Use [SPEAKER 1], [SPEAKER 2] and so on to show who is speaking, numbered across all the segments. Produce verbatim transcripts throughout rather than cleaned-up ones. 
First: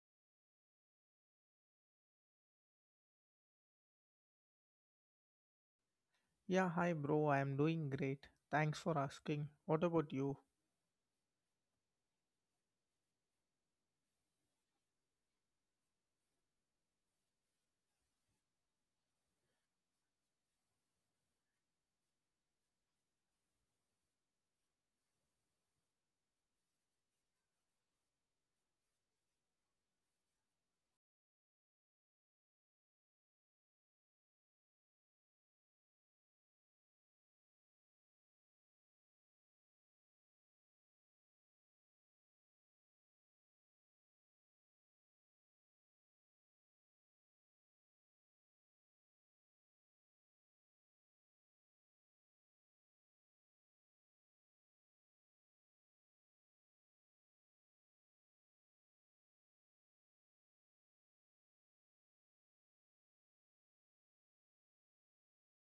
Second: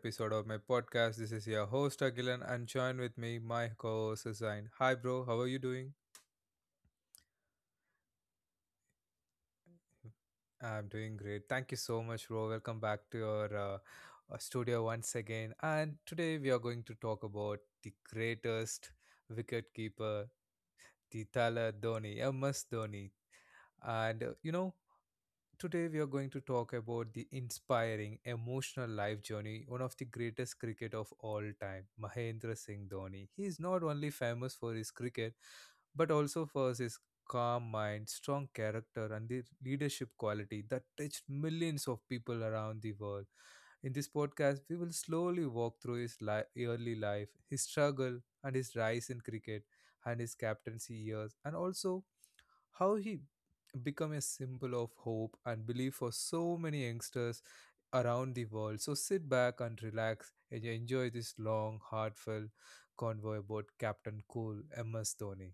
[SPEAKER 1] episode of my podcast. This is your host Agilan and join with me my co-host Zain. Hi bro, how are you doing?
[SPEAKER 2] Yeah, hi bro. I am doing great. Thanks for asking. What about you?
[SPEAKER 1] I'm doing great. Thank you so much bro. Welcome back to your uh, uh, studio once again. And today we are going to talk about the greatest wicket keeper, the Tala Dhoni, M S Dhoni. And uh, you know, Today, we are going to talk about the inspiring, emotional life journey, one of the greatest cricket of all time, Mahendra Singh Dhoni. He is not only famous for his cricket, but also for his calm mind, strong character, and the leadership quality that touched millions of people around the world. In this podcast, we will slowly walk through his li- early life, his struggle, and his rise in cricket, and his captaincy years, and also how he become a symbol of hope and belief for so many youngsters around the world. So sit back and relax and enjoy this long, heartfelt convoy about Captain Cool, M S Dhoni.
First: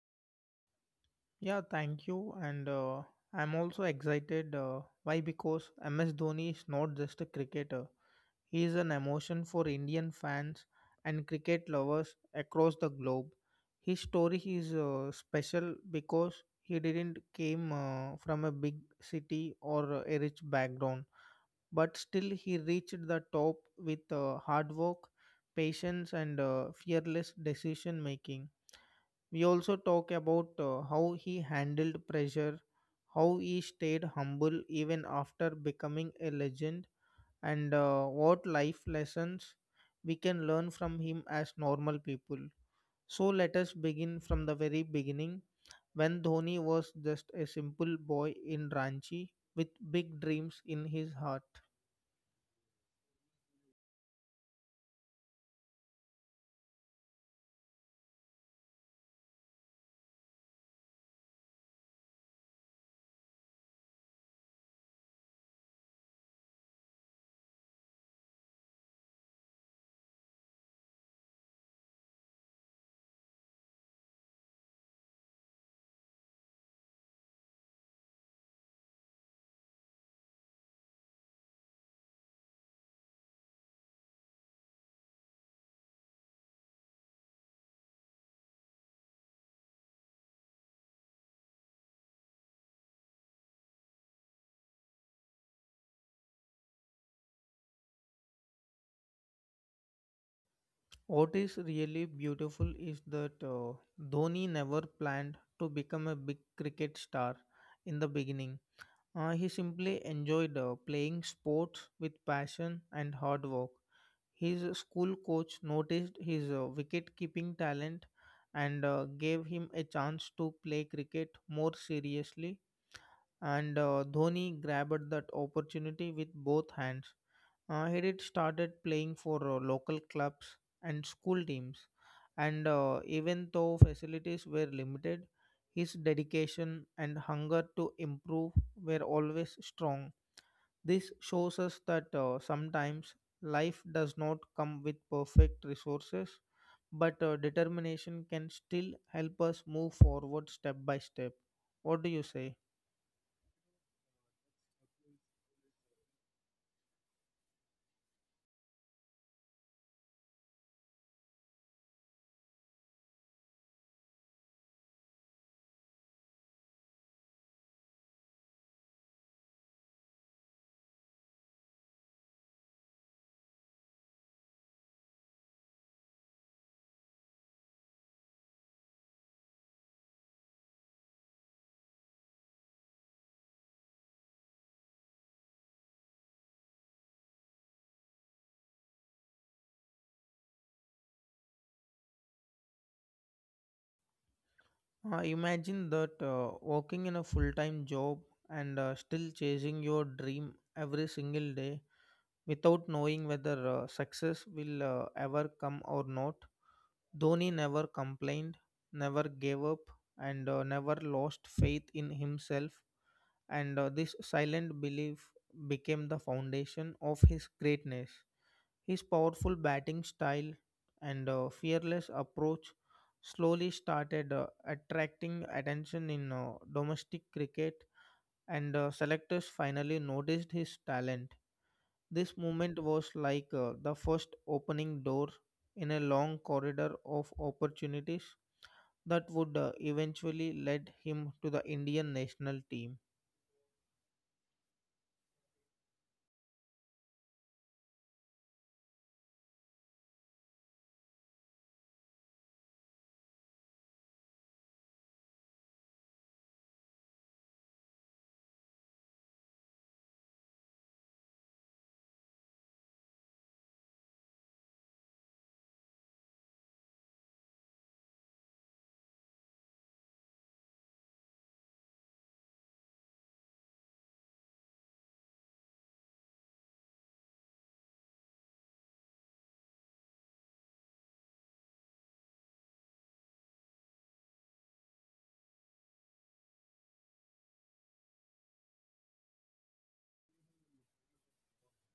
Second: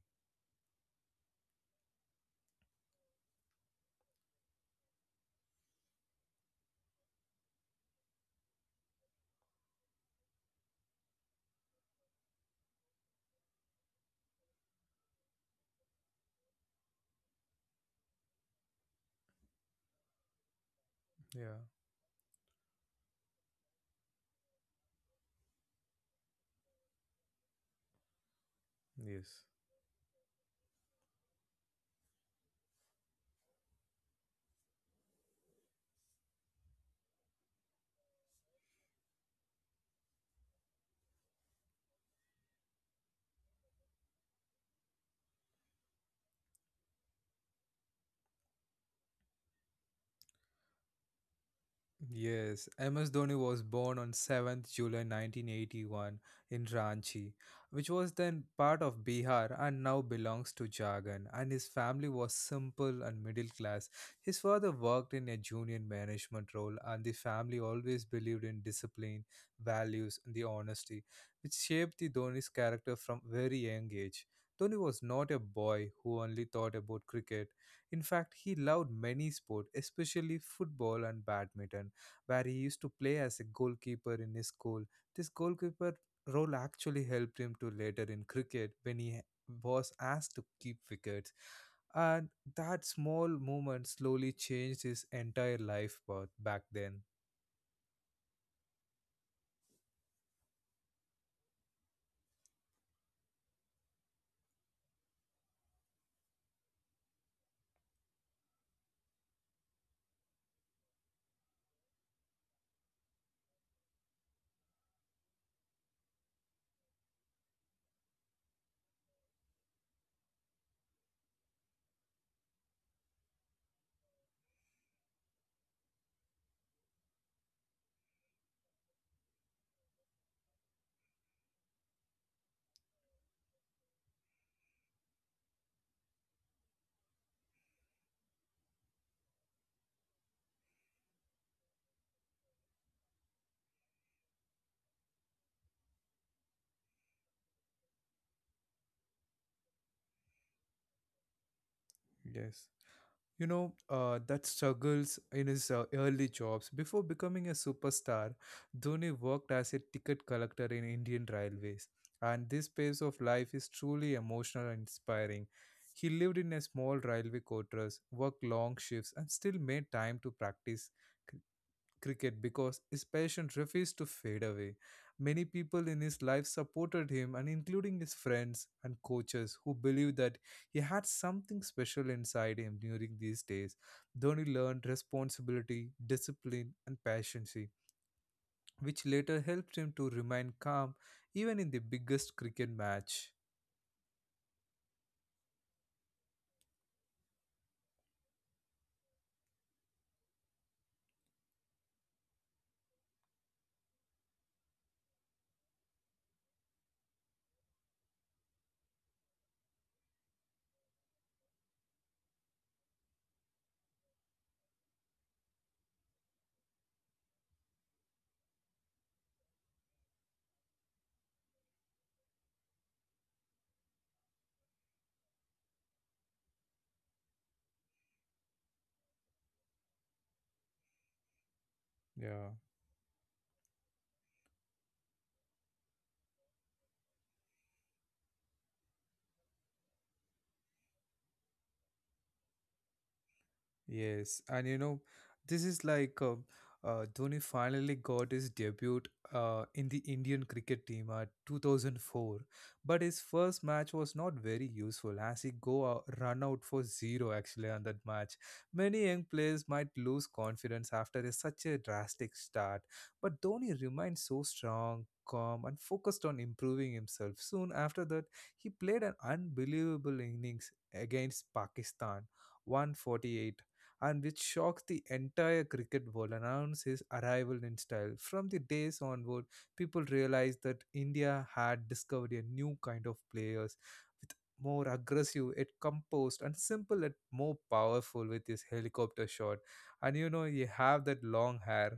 [SPEAKER 2] Yeah, thank you. And uh, I'm also excited. Uh, why? Because M S Dhoni is not just a cricketer. He is an emotion for Indian fans and cricket lovers across the globe. His story is uh, special because he didn't came uh, from a big city or a rich background,
[SPEAKER 1] Yeah.
[SPEAKER 2] but still he reached the top with uh, hard work, patience, and uh, fearless decision making. We
[SPEAKER 1] Yes.
[SPEAKER 2] also talk about uh, how he handled pressure, how he stayed humble even after becoming a legend, and uh, what life lessons we can learn from him as normal people. So let us begin from the very beginning when Dhoni was just a simple boy in Ranchi with big dreams in his heart.
[SPEAKER 1] Yes, M S Dhoni was born on seventh July nineteen eighty-one in Ranchi, which was then part of Bihar and now belongs to Jharkhand. And his family was simple and middle class. His father worked in a junior management role, and the family always believed in discipline, values, and the honesty, which shaped the Dhoni's character from very young age. Dhoni was not a boy who only thought about cricket. In fact, he loved many sports, especially football and badminton where he used to play as a goalkeeper in his school. This goalkeeper role actually helped him to later in cricket when he was asked to keep wickets. And that small moment slowly changed his entire life path back then.
[SPEAKER 2] What is really beautiful is that uh, Dhoni never planned to become a big cricket star in the beginning. Uh, he simply enjoyed uh, playing sports with passion and hard work. His school coach noticed his uh, wicket keeping talent and uh, gave him a chance to play cricket more seriously. And uh, Dhoni grabbed that opportunity with both hands. Uh, he did started playing for uh, local clubs and school teams, and uh, even though facilities were limited, his dedication and hunger to improve were always strong. This shows us that uh, sometimes life does not come with perfect resources, but uh, determination can still help us move forward step by step. What do you say?
[SPEAKER 1] Yes, you know, uh, that struggles in his uh, early jobs. Before becoming a superstar, Dhoni worked as a ticket collector in Indian Railways, and this phase of life is truly emotional and inspiring. He lived in a small railway quarters, worked long shifts, and still made time to practice cricket because his passion refused to fade away. Many people in his life supported him, and including his friends and coaches who believed that he had something special inside him during these days. Dhoni learned responsibility, discipline, and patience, which later helped him to remain calm even in the biggest cricket match.
[SPEAKER 2] Uh, imagine that uh, working in a full time job and uh, still chasing your dream every single day without knowing whether uh, success will uh, ever come or not. Dhoni never complained, never gave up, and uh, never lost faith in himself. And uh, This silent belief became the foundation of his greatness. His powerful batting style and uh, fearless approach slowly started uh, attracting attention in uh, domestic cricket, and uh, selectors finally noticed his talent. This
[SPEAKER 1] Yeah.
[SPEAKER 2] moment was like uh, the first opening door in a long corridor of opportunities that would uh, eventually lead him to the Indian national team.
[SPEAKER 1] Yes, and you know, this is like uh, uh, Dhoni finally got his debut uh, in the Indian cricket team at two thousand four, but his first match was not very useful as he go out, run out for zero actually on that match. Many young players might lose confidence after a, such a drastic start, but Dhoni remained so strong. Calm and focused on improving himself. Soon after that, he played an unbelievable innings against Pakistan, one forty-eight, and which shocked the entire cricket world announced his arrival in style. From the days onward, people realized that India had discovered a new kind of players with more aggressive, yet composed, and simple, yet more powerful with his helicopter shot. And you know, you have that long hair.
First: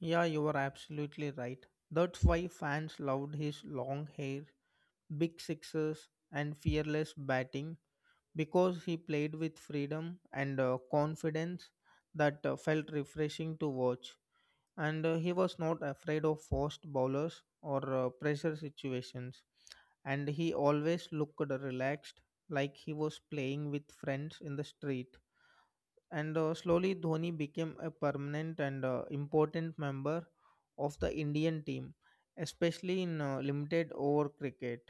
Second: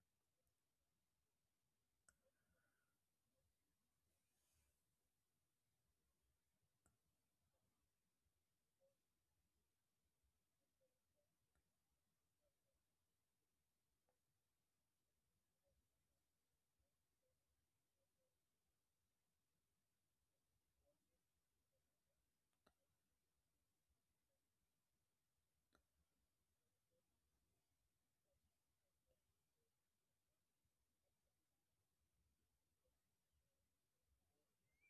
[SPEAKER 2] Yeah, you are absolutely right. That's why fans loved his long hair, big sixes, and fearless batting because he played with freedom and uh, confidence that uh, felt refreshing to watch. And uh, he was not afraid of fast bowlers or uh, pressure situations. And he always looked relaxed, like he was playing with friends in the street. And uh, Slowly, Dhoni became a permanent and uh, important member of the Indian team, especially in uh, limited over cricket.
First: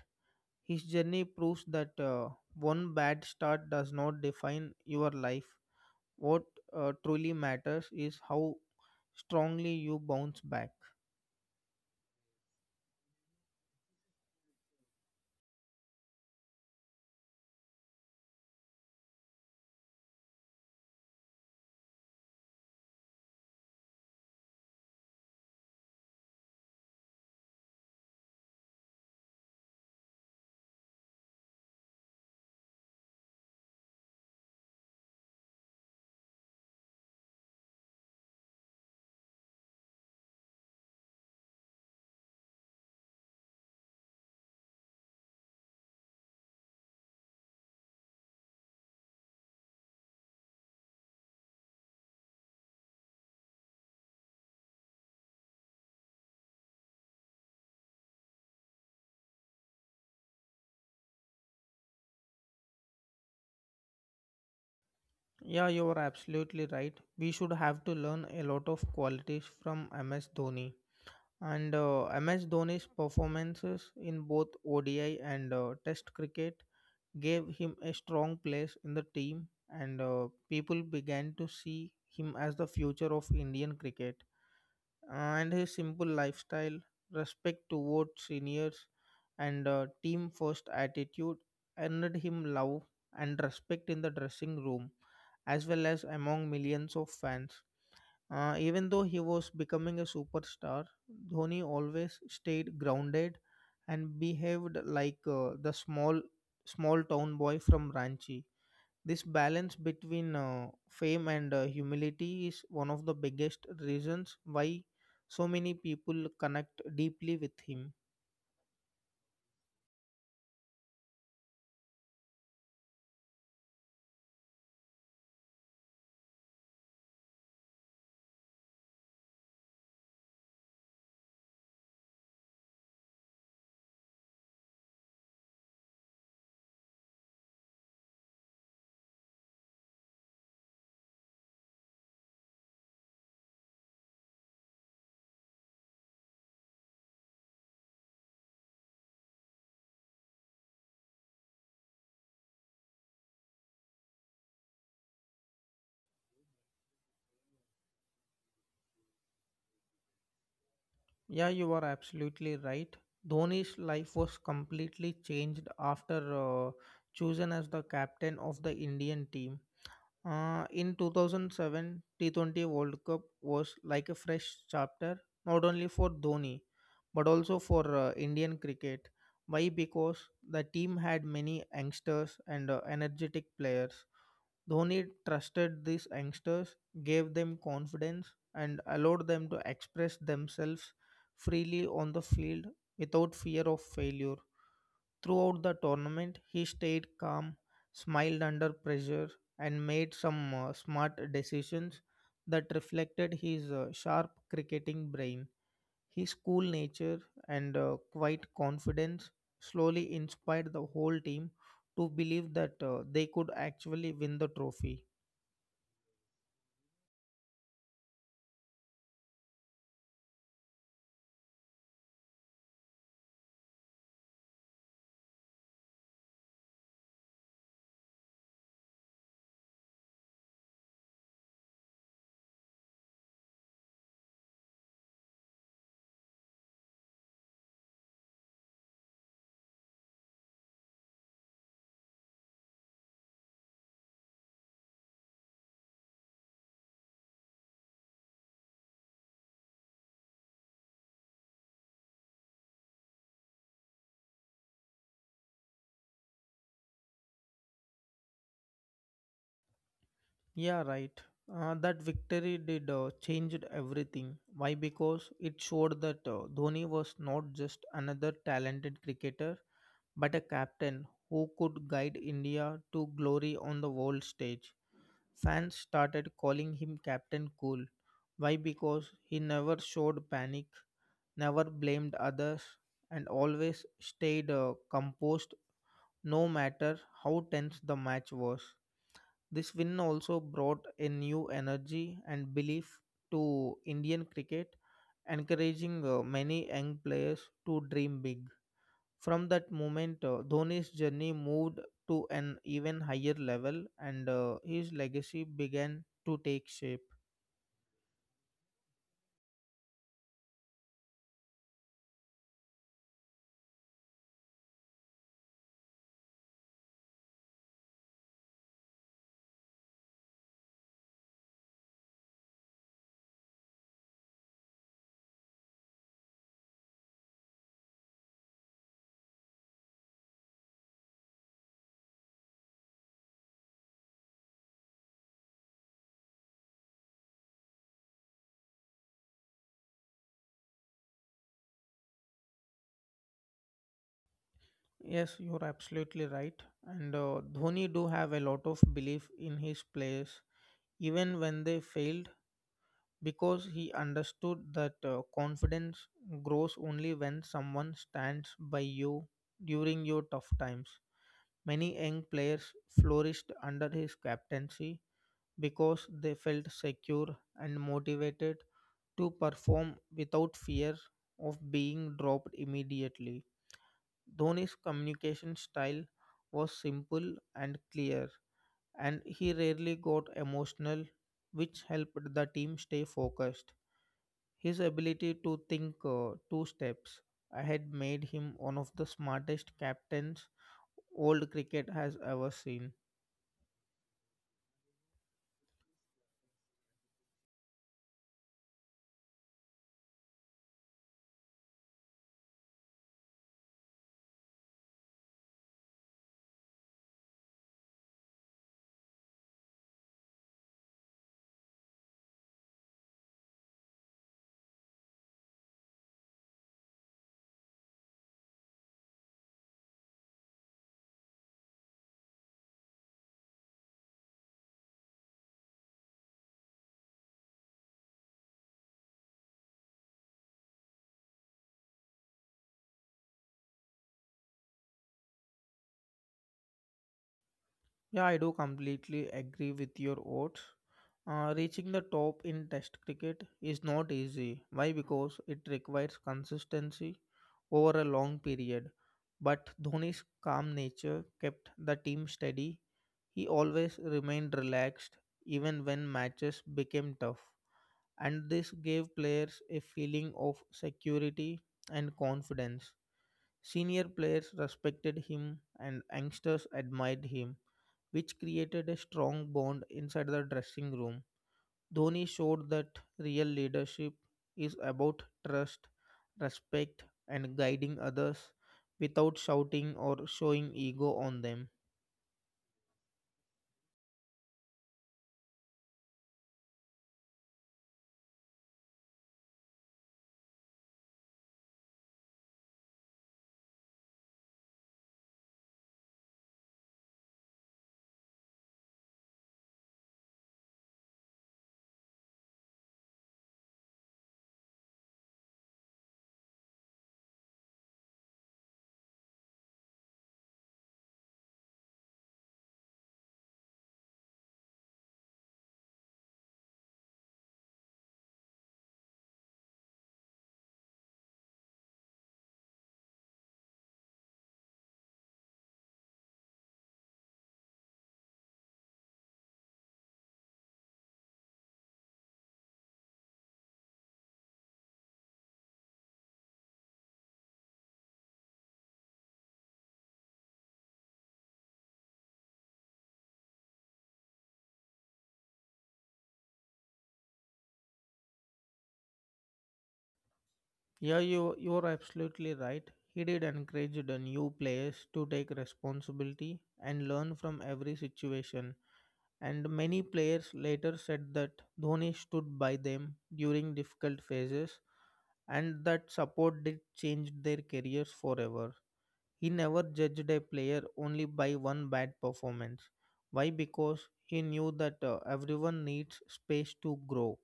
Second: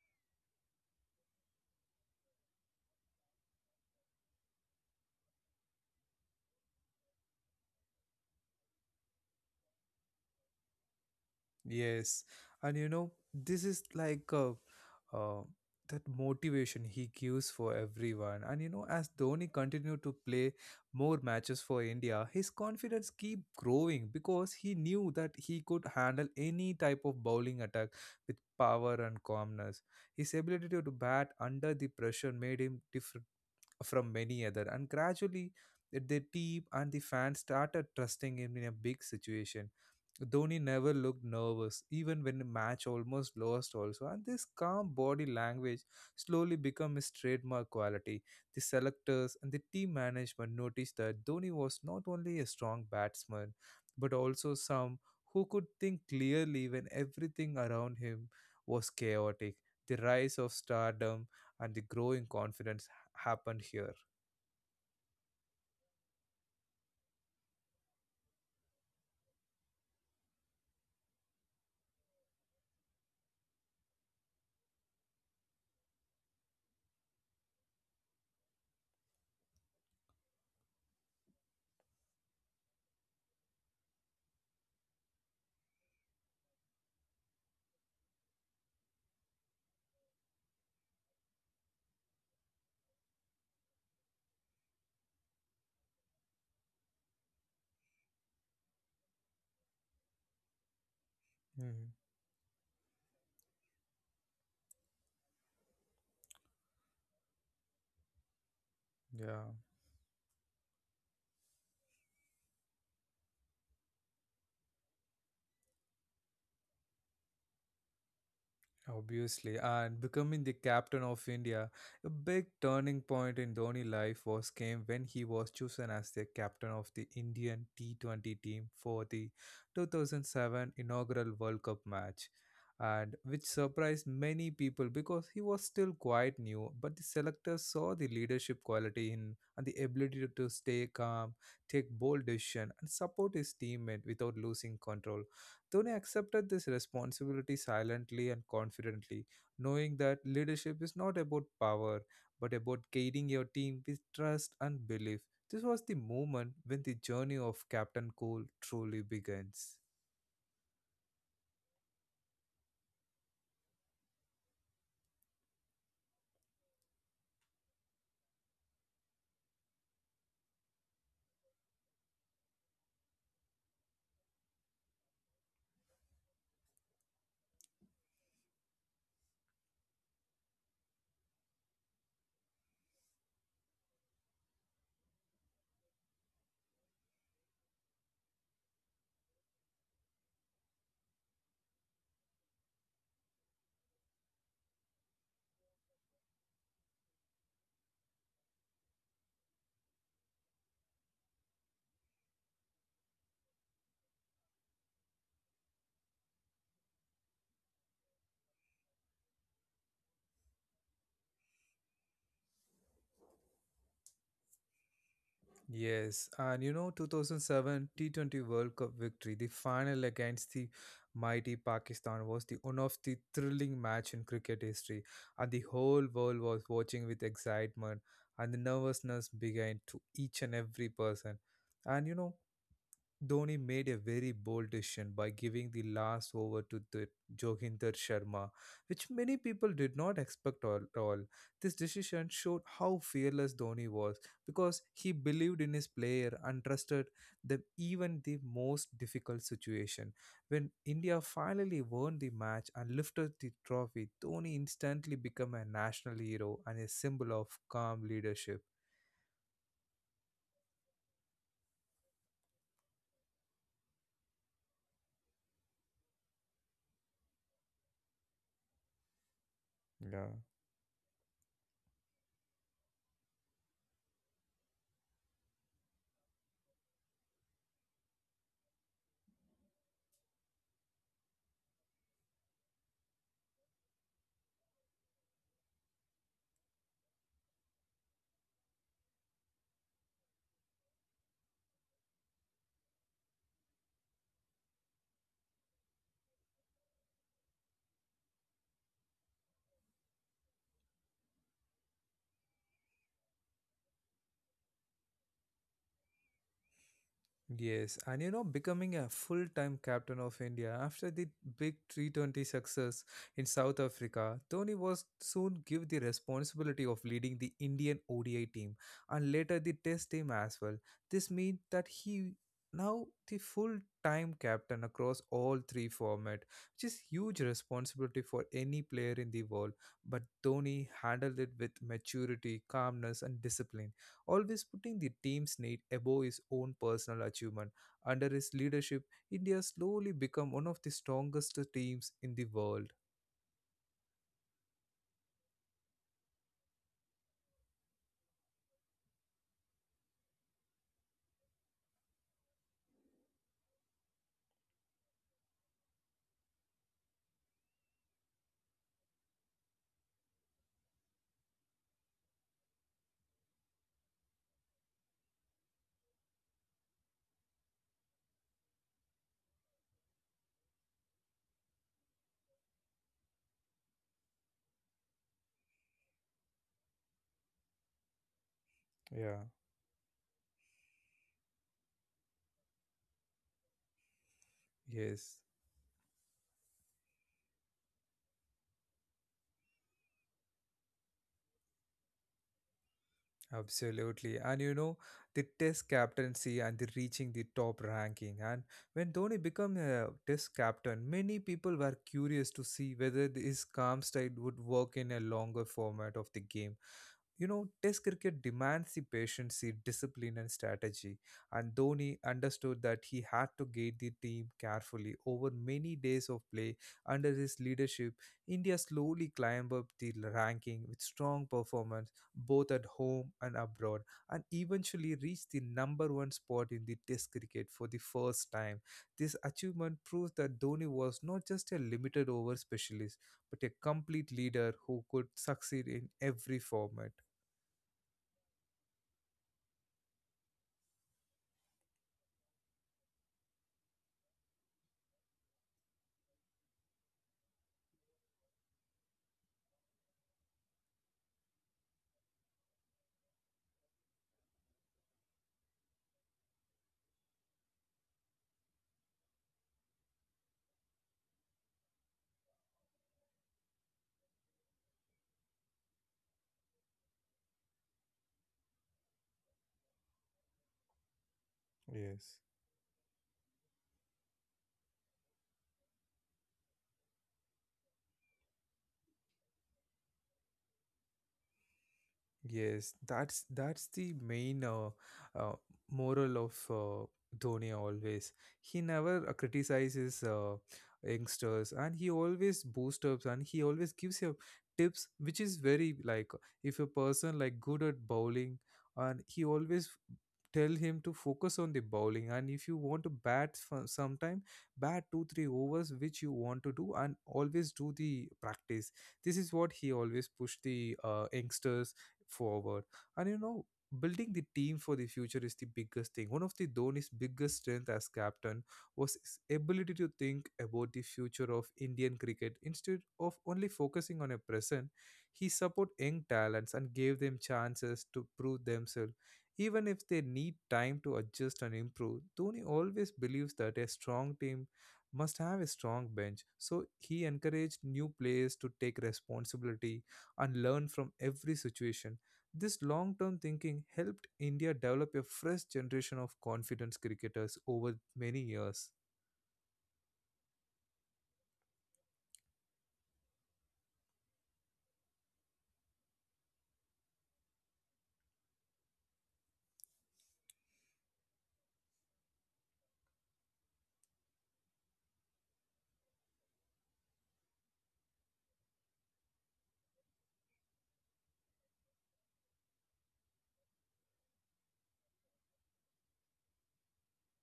[SPEAKER 2] His journey proves that uh, one bad start does not define your life. What uh, truly matters is how strongly you bounce back.
[SPEAKER 1] Yes, and you know, this is like uh, uh, that motivation he gives for everyone. And you know, as Dhoni continued to play more matches for India, his confidence keep growing because he knew that he could handle any type of bowling attack with power and calmness. His ability to bat under the pressure made him different from many other and gradually the team and the fans started trusting him in a big situation. Dhoni never looked nervous, even when the match almost lost also, and this calm body language slowly became his trademark quality. The selectors and the team management noticed that Dhoni was not only a strong batsman, but also some who could think clearly when everything around him was chaotic. The rise of stardom and the growing confidence happened here.
[SPEAKER 2] Yeah, you are absolutely right. We should have to learn a lot of qualities from M S Dhoni. And uh, M S Dhoni's performances in both O D I and uh, Test cricket gave him a strong place in the team, and uh, people began to see him as the future of Indian cricket. And his simple lifestyle, respect towards seniors, and uh, team first attitude earned him love and respect in the dressing room as well as among millions of fans. Uh, even though he was becoming a superstar, Dhoni
[SPEAKER 1] Mhm.
[SPEAKER 2] always stayed grounded and behaved like uh, the small small town boy from Ranchi. This
[SPEAKER 1] Yeah,
[SPEAKER 2] balance between uh, fame and uh, humility is one of the biggest reasons why so many people connect deeply with him.
[SPEAKER 1] obviously. And becoming the captain of India, a big turning point in Dhoni life was came when he was chosen as the captain of the Indian T twenty team for the two thousand seven inaugural World Cup match. And which surprised many people because he was still quite new, but the selectors saw the leadership quality in and the ability to stay calm, take bold decision, and support his teammate without losing control. Dhoni accepted this responsibility silently and confidently, knowing that leadership is not about power but about guiding your team with trust and belief. This was the moment when the journey of Captain Cole truly begins.
[SPEAKER 2] Yeah, you are absolutely right. Dhoni's life was completely changed after uh, chosen as the captain of the Indian team. Uh, in two thousand seven, T twenty World Cup was like a fresh chapter, not only for Dhoni, but also for uh, Indian cricket. Why? Because the team had many youngsters and uh, energetic players. Dhoni trusted these youngsters, gave them confidence, and allowed them to express themselves freely on the field without fear of failure. Throughout the tournament, he stayed calm, smiled under pressure, and made some uh, smart decisions that reflected his uh, sharp cricketing brain. His cool nature and uh, quiet confidence slowly inspired the whole team to believe that uh, they could actually win the trophy.
[SPEAKER 1] Yes, and you know, twenty oh seven T twenty World Cup victory, the final against the mighty Pakistan was the one of the thrilling match in cricket history, and the whole world was watching with excitement, and the nervousness began to each and every person. And you know, Dhoni made a very bold decision by giving the last over to the Joginder Sharma, which many people did not expect at all. This decision showed how fearless Dhoni was because he believed in his player and trusted them even the most difficult situation. When India finally won the match and lifted the trophy, Dhoni instantly became a national hero and a symbol of calm leadership.
[SPEAKER 2] Yeah, right. Uh, that victory did uh, changed everything. Why? Because it showed that uh, Dhoni was not just another talented cricketer
[SPEAKER 1] Yeah.
[SPEAKER 2] but a captain who could guide India to glory on the world stage. Fans started calling him Captain Cool. Why? Because he never showed panic, never blamed others, and always stayed uh, composed no matter how tense the match was. This win also brought a new energy and belief to Indian cricket, encouraging uh, many young players to dream big. From that moment, uh, Dhoni's journey moved to an even higher level and uh, his legacy began to take shape.
[SPEAKER 1] Yes, and you know, becoming a full time captain of India after the big T twenty success in South Africa, Tony was soon given the responsibility of leading the Indian O D I team and later the Test team as well. This means that he now the full time captain across all three format, which is huge responsibility for any player in the world. But Tony handled it with maturity, calmness, and discipline always putting the team's need above his own personal achievement. Under his leadership, India slowly became one of the strongest teams in the world.
[SPEAKER 2] Yes, you're absolutely right. And uh, Dhoni do have a lot of belief in his players, even when they failed, because he understood that uh, confidence grows only when someone stands by you during your tough times. Many young players flourished under his captaincy, because they felt secure and motivated to perform without fear of being dropped immediately. Dhoni's communication style was simple and clear, and
[SPEAKER 1] Yeah,
[SPEAKER 2] he rarely got emotional, which helped the team stay focused. His ability
[SPEAKER 1] yes,
[SPEAKER 2] to think uh, two steps ahead made him one of the smartest captains old cricket has ever seen.
[SPEAKER 1] absolutely. And you know, the test captaincy and the reaching the top ranking. And when Dhoni became a test captain, many people were curious to see whether th- his calm style would work in a longer format of the game. You know, Test cricket demands the patience, the discipline, and strategy. And Dhoni understood that he had to guide the team carefully. Over many days of play, under his leadership, India slowly climbed up the ranking with strong performance both at home and abroad, and eventually reached the number one spot in the Test cricket for the first time. This achievement proves that Dhoni was not just a limited over specialist, but a complete leader who could succeed in every format.
[SPEAKER 2] Yeah, I do completely agree with your odds. Uh, reaching the top in Test cricket is not easy. Why? Because it requires consistency over a long period. But Dhoni's calm nature kept the team steady. He always remained relaxed even when matches became tough. And this gave players a feeling of security and confidence. Senior players respected him and youngsters admired him, which created a strong bond inside the dressing room. Dhoni
[SPEAKER 1] Yes.
[SPEAKER 2] showed that real leadership is about trust, respect, and guiding others without shouting or showing ego on them.
[SPEAKER 1] Yes, that's that's the main uh, uh, moral of uh, Dhoni always. He never uh, criticizes uh, youngsters and he always boosts up and he always gives you tips which is very like if a person like good at bowling and he always tell him to focus on the bowling and if you want to bat for sometime bat two three overs which you want to do and always do the practice. This is what he always push the uh, youngsters forward. And you know, building the team for the future is the biggest thing. One of the Dhoni's biggest strength as captain was his ability to think about the future of Indian cricket instead of only focusing on a present. He supported young talents and gave them chances to prove themselves. Even if they need time to adjust and improve, Dhoni always believes that a strong team must have a strong bench. So he encouraged new players to take responsibility and learn from every situation. This long term thinking helped India develop a fresh generation of confidence cricketers over many years.
[SPEAKER 2] Yeah, you, you're absolutely right. He did encourage the new players to take responsibility and learn from every situation. And many players later said that Dhoni stood by them during difficult phases and that support did change their careers forever. He never judged a player only by one bad performance. Why? Because he knew that uh, everyone needs space to grow.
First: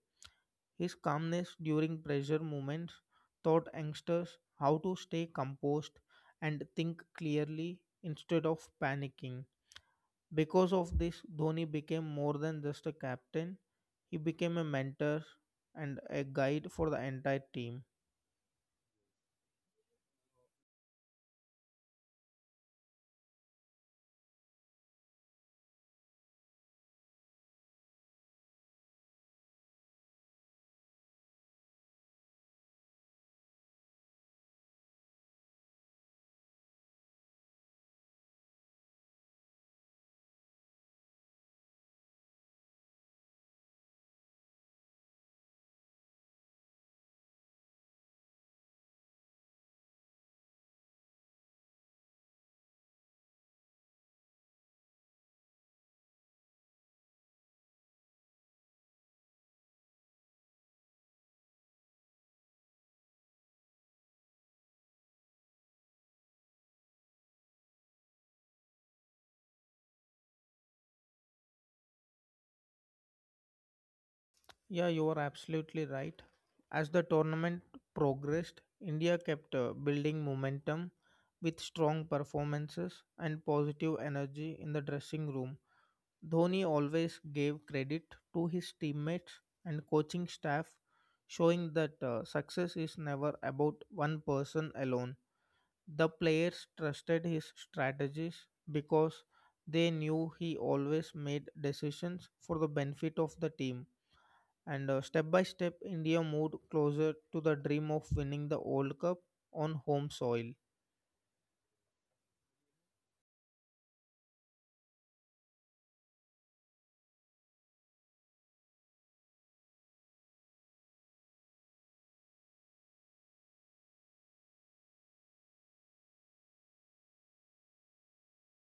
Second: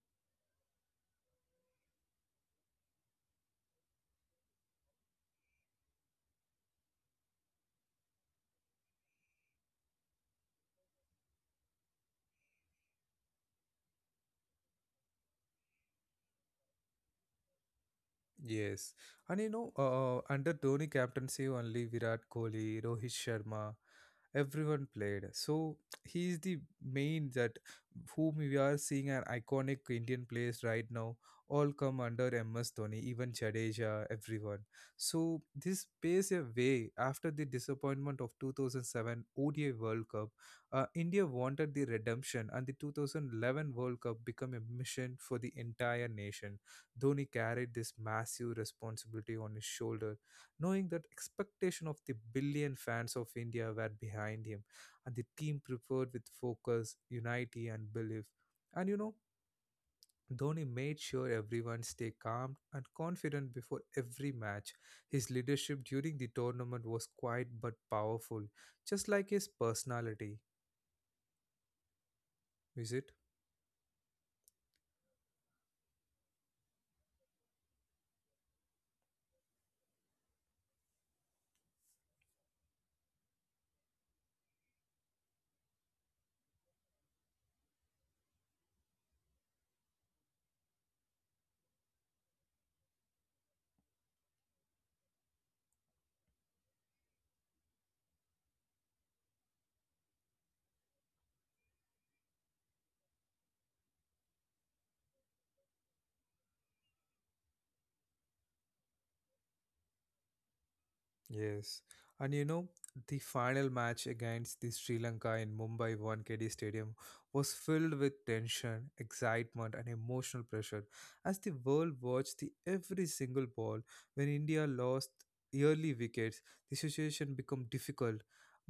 [SPEAKER 2] His calmness during pressure moments taught youngsters how to stay composed and think clearly instead of panicking. Because of this, Dhoni became more than just a captain, he became a mentor and a guide for the entire team.
[SPEAKER 1] Yes, and you know, uh, under Dhoni captaincy, only Virat Kohli, Rohit Sharma, everyone played. So he is the main that whom we are seeing an iconic Indian players right now. All come under M S Dhoni, even Jadeja, everyone. So this paves a way after the disappointment of two thousand seven O D I World Cup. Uh, India wanted the redemption, and the two thousand eleven World Cup become a mission for the entire nation. Dhoni carried this massive responsibility on his shoulder, knowing that expectation of the billion fans of India were behind him, and the team prepared with focus, unity, and belief. And you know, Dhoni made sure everyone stay calm and confident before every match. His leadership during the tournament was quiet but powerful, just like his personality. Is it?
[SPEAKER 2] Yeah, you are absolutely right. As the tournament progressed, India kept uh, building momentum with strong performances and positive energy in the dressing room. Dhoni always gave credit to his teammates and coaching staff, showing that uh, success is never about one person alone. The players trusted his strategies because they knew he always made decisions for the benefit of the team, and uh, step by step, India moved closer to the dream of winning the World Cup on home soil.
[SPEAKER 1] Yes, and you know, the final match against the Sri Lanka in Mumbai one K D Stadium was filled with tension, excitement, and emotional pressure as the world watched the every single ball. When India lost early wickets, the situation became difficult,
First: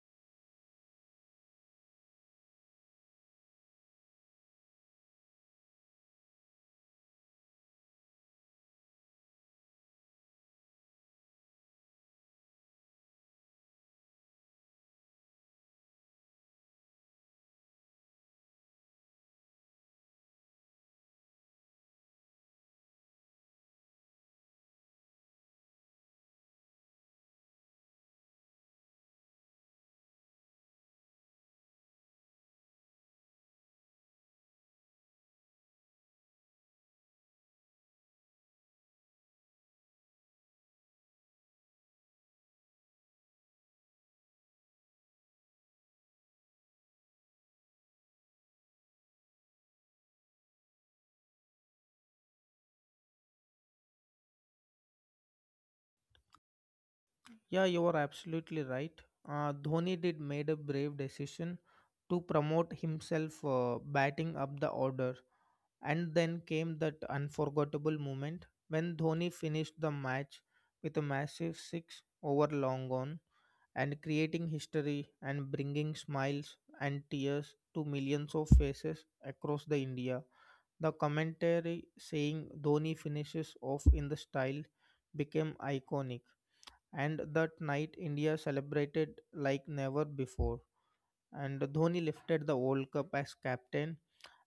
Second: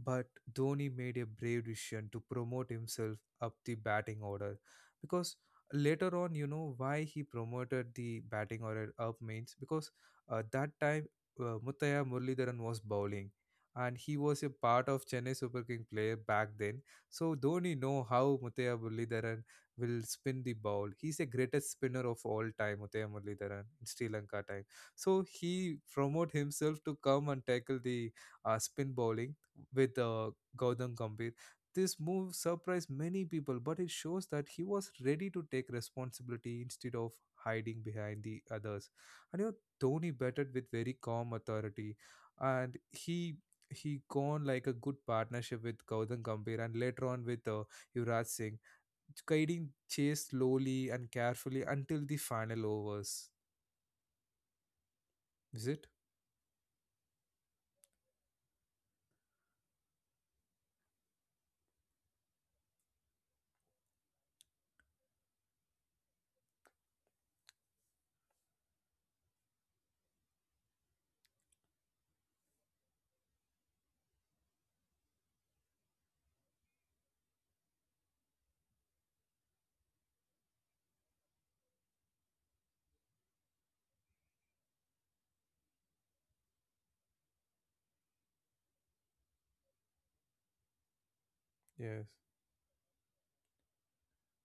[SPEAKER 1] but Dhoni made a brave decision to promote himself up the batting order because later on, you know, why he promoted the batting order up means because uh, that time uh, Muthaiya Muralidharan was bowling, and he was a part of Chennai Super King player back then. So Dhoni know how Muthaiya Muralidharan will spin the ball. He's the greatest spinner of all time, Muthaiya Muralidharan in Sri Lanka time. So he promote himself to come and tackle the uh, spin bowling with uh, Gautam Gambhir. This move surprised many people, but it shows that he was ready to take responsibility instead of hiding behind the others. And you know, Tony batted with very calm authority, and he he gone like a good partnership with Gautam Gambhir and later on with uh, Yuvraj Singh, guiding chase slowly and carefully until the final overs. Is it?
[SPEAKER 2] Yeah, you are absolutely right. Uh, Dhoni did made a brave decision to promote himself uh, batting up the order. And then came that unforgettable moment when Dhoni finished the match with a massive six over long on, and creating history and bringing smiles and tears to millions of faces across the India. The commentary saying "Dhoni finishes off in the style" became iconic, and that night India celebrated like never before. And Dhoni
[SPEAKER 1] Yes.
[SPEAKER 2] lifted the World Cup as captain,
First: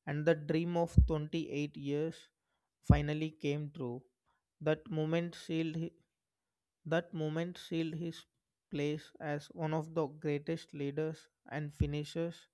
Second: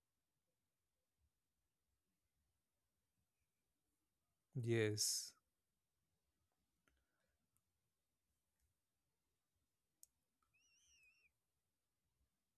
[SPEAKER 2] and the dream of twenty-eight years finally came true. That
[SPEAKER 1] Yes.
[SPEAKER 2] moment sealed hi- that moment sealed his place as one of the greatest leaders and finishers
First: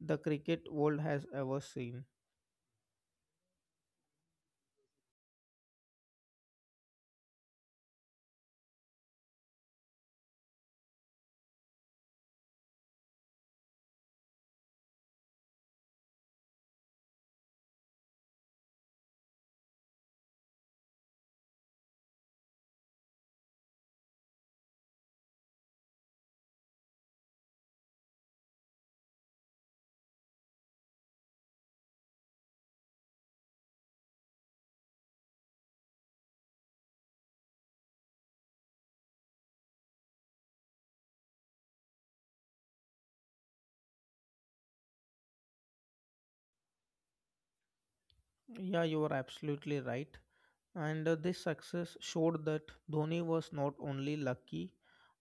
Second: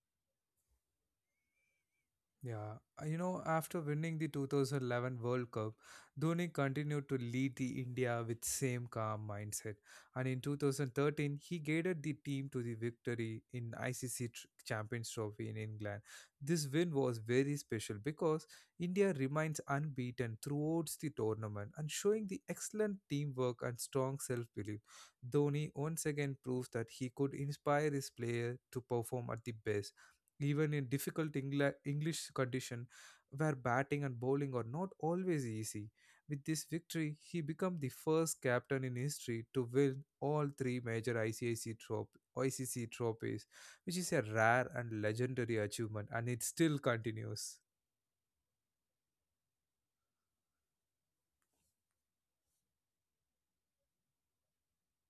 [SPEAKER 2] the cricket world has ever seen.
[SPEAKER 1] Yeah, uh, you know, after winning the twenty eleven World Cup, Dhoni continued to lead the India with same calm mindset. And in two thousand thirteen, he guided the team to the victory in I C C tr- Champions Trophy in England. This win was very special because India remains unbeaten throughout the tournament and showing the excellent teamwork and strong self-belief. Dhoni once again proves that he could inspire his player to perform at the best even in difficult Engla- English condition where batting and bowling are not always easy. With this victory, he became the first captain in history to win all three major I C I C, trop- I C C trophies, which is a rare and legendary achievement, and it still continues.
[SPEAKER 2] Yeah, you are absolutely right. And uh, this success showed that Dhoni was not only lucky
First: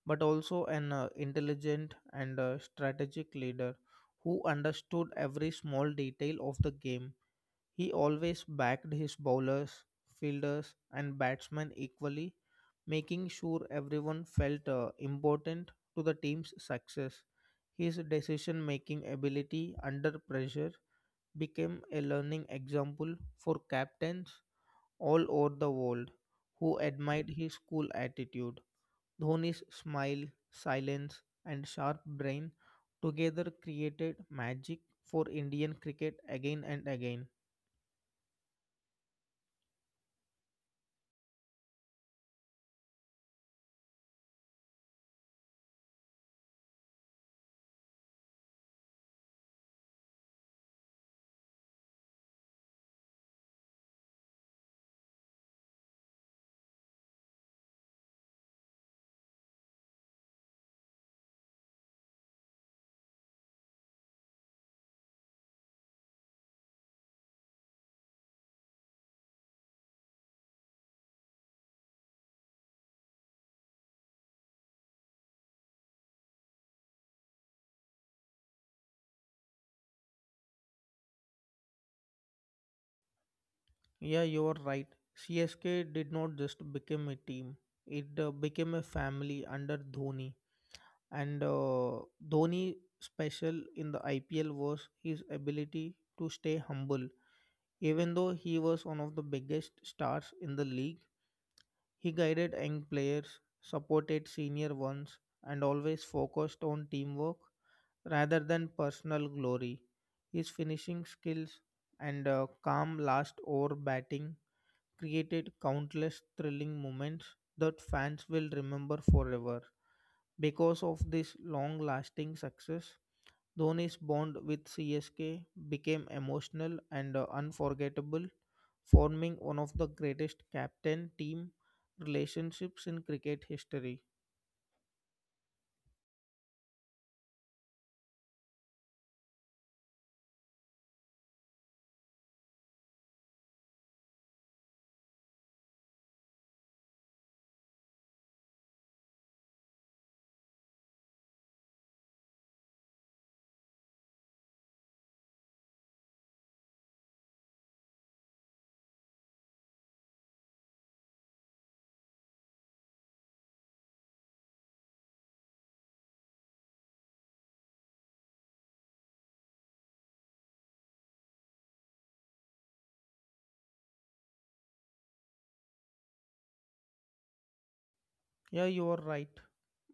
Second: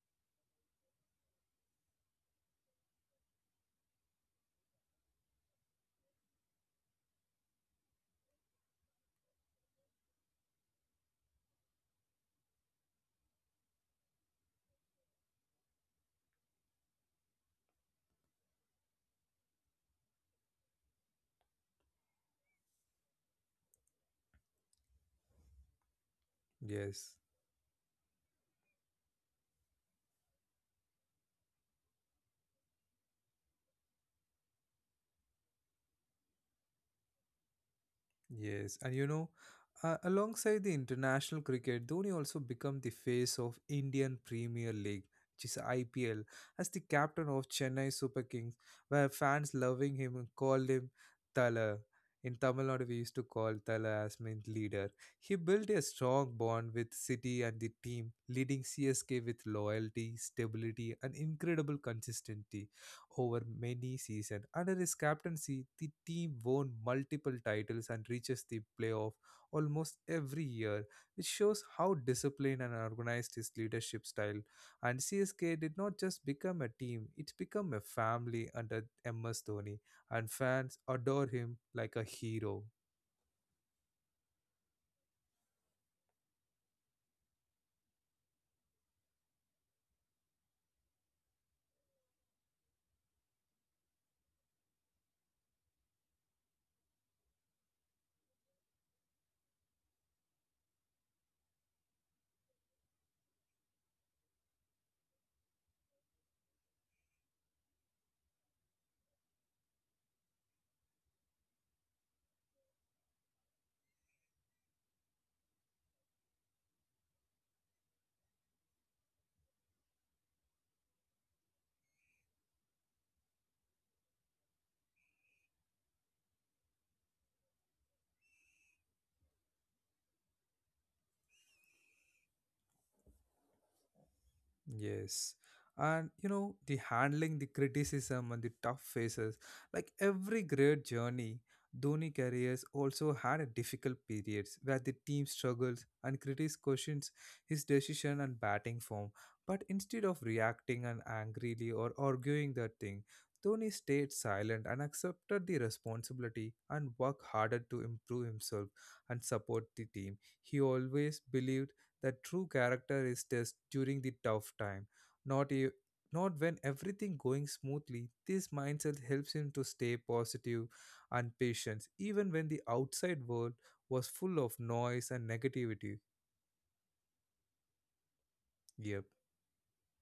[SPEAKER 2] but also an uh, intelligent and uh, strategic leader who understood every small detail of the game. He always backed his bowlers, fielders, and batsmen equally, making sure everyone felt uh, important to the team's success. His decision making ability under pressure became a learning example for captains all over the world who admired
[SPEAKER 1] Yes.
[SPEAKER 2] his cool attitude. Dhoni's smile, silence, and sharp brain together created magic for Indian cricket again and again.
[SPEAKER 1] Yes, and you know, uh, alongside the international cricket, Dhoni also became the face of Indian Premier League, which is I P L, as the captain of Chennai Super Kings, where fans loving him and called him Tala. In Tamil Nadu, we used to call Tala as meant leader. He built a strong bond with City and the team, leading C S K with loyalty, stability, and incredible consistency over many seasons. Under his captaincy, the team won multiple titles and reaches the playoff almost every year, which shows how disciplined and organized his leadership style. And C S K did not just become a team, it became a family under M S Dhoni, and fans adore him like a hero.
[SPEAKER 2] Yeah, you are right. C S K did not just become a team, it uh, became a family under Dhoni. And uh, Dhoni special in the I P L was his ability to stay humble. Even though he was one of the biggest stars in the league, he guided young players, supported senior ones, and always focused on teamwork rather than personal glory. His finishing skills and uh, calm last over batting created countless thrilling moments that fans will remember forever. Because of this long lasting success, Dhoni's bond with C S K became emotional and uh, unforgettable, forming one of the greatest captain team relationships in cricket history.
[SPEAKER 1] Yes. And you know, the handling the criticism and the tough phases, like every great journey, Dhoni careers also had a difficult periods where the team struggles and critics questions his decision and batting form. But instead of reacting and angrily or arguing that thing, Dhoni stayed silent and accepted the responsibility and worked harder to improve himself and support the team. He always believed that true character is test during the tough time, not e- not when everything going smoothly. This mindset helps him to stay positive and patient, even when the outside world was full of noise and negativity.
[SPEAKER 2] Yeah, you are
[SPEAKER 1] Yep.
[SPEAKER 2] right.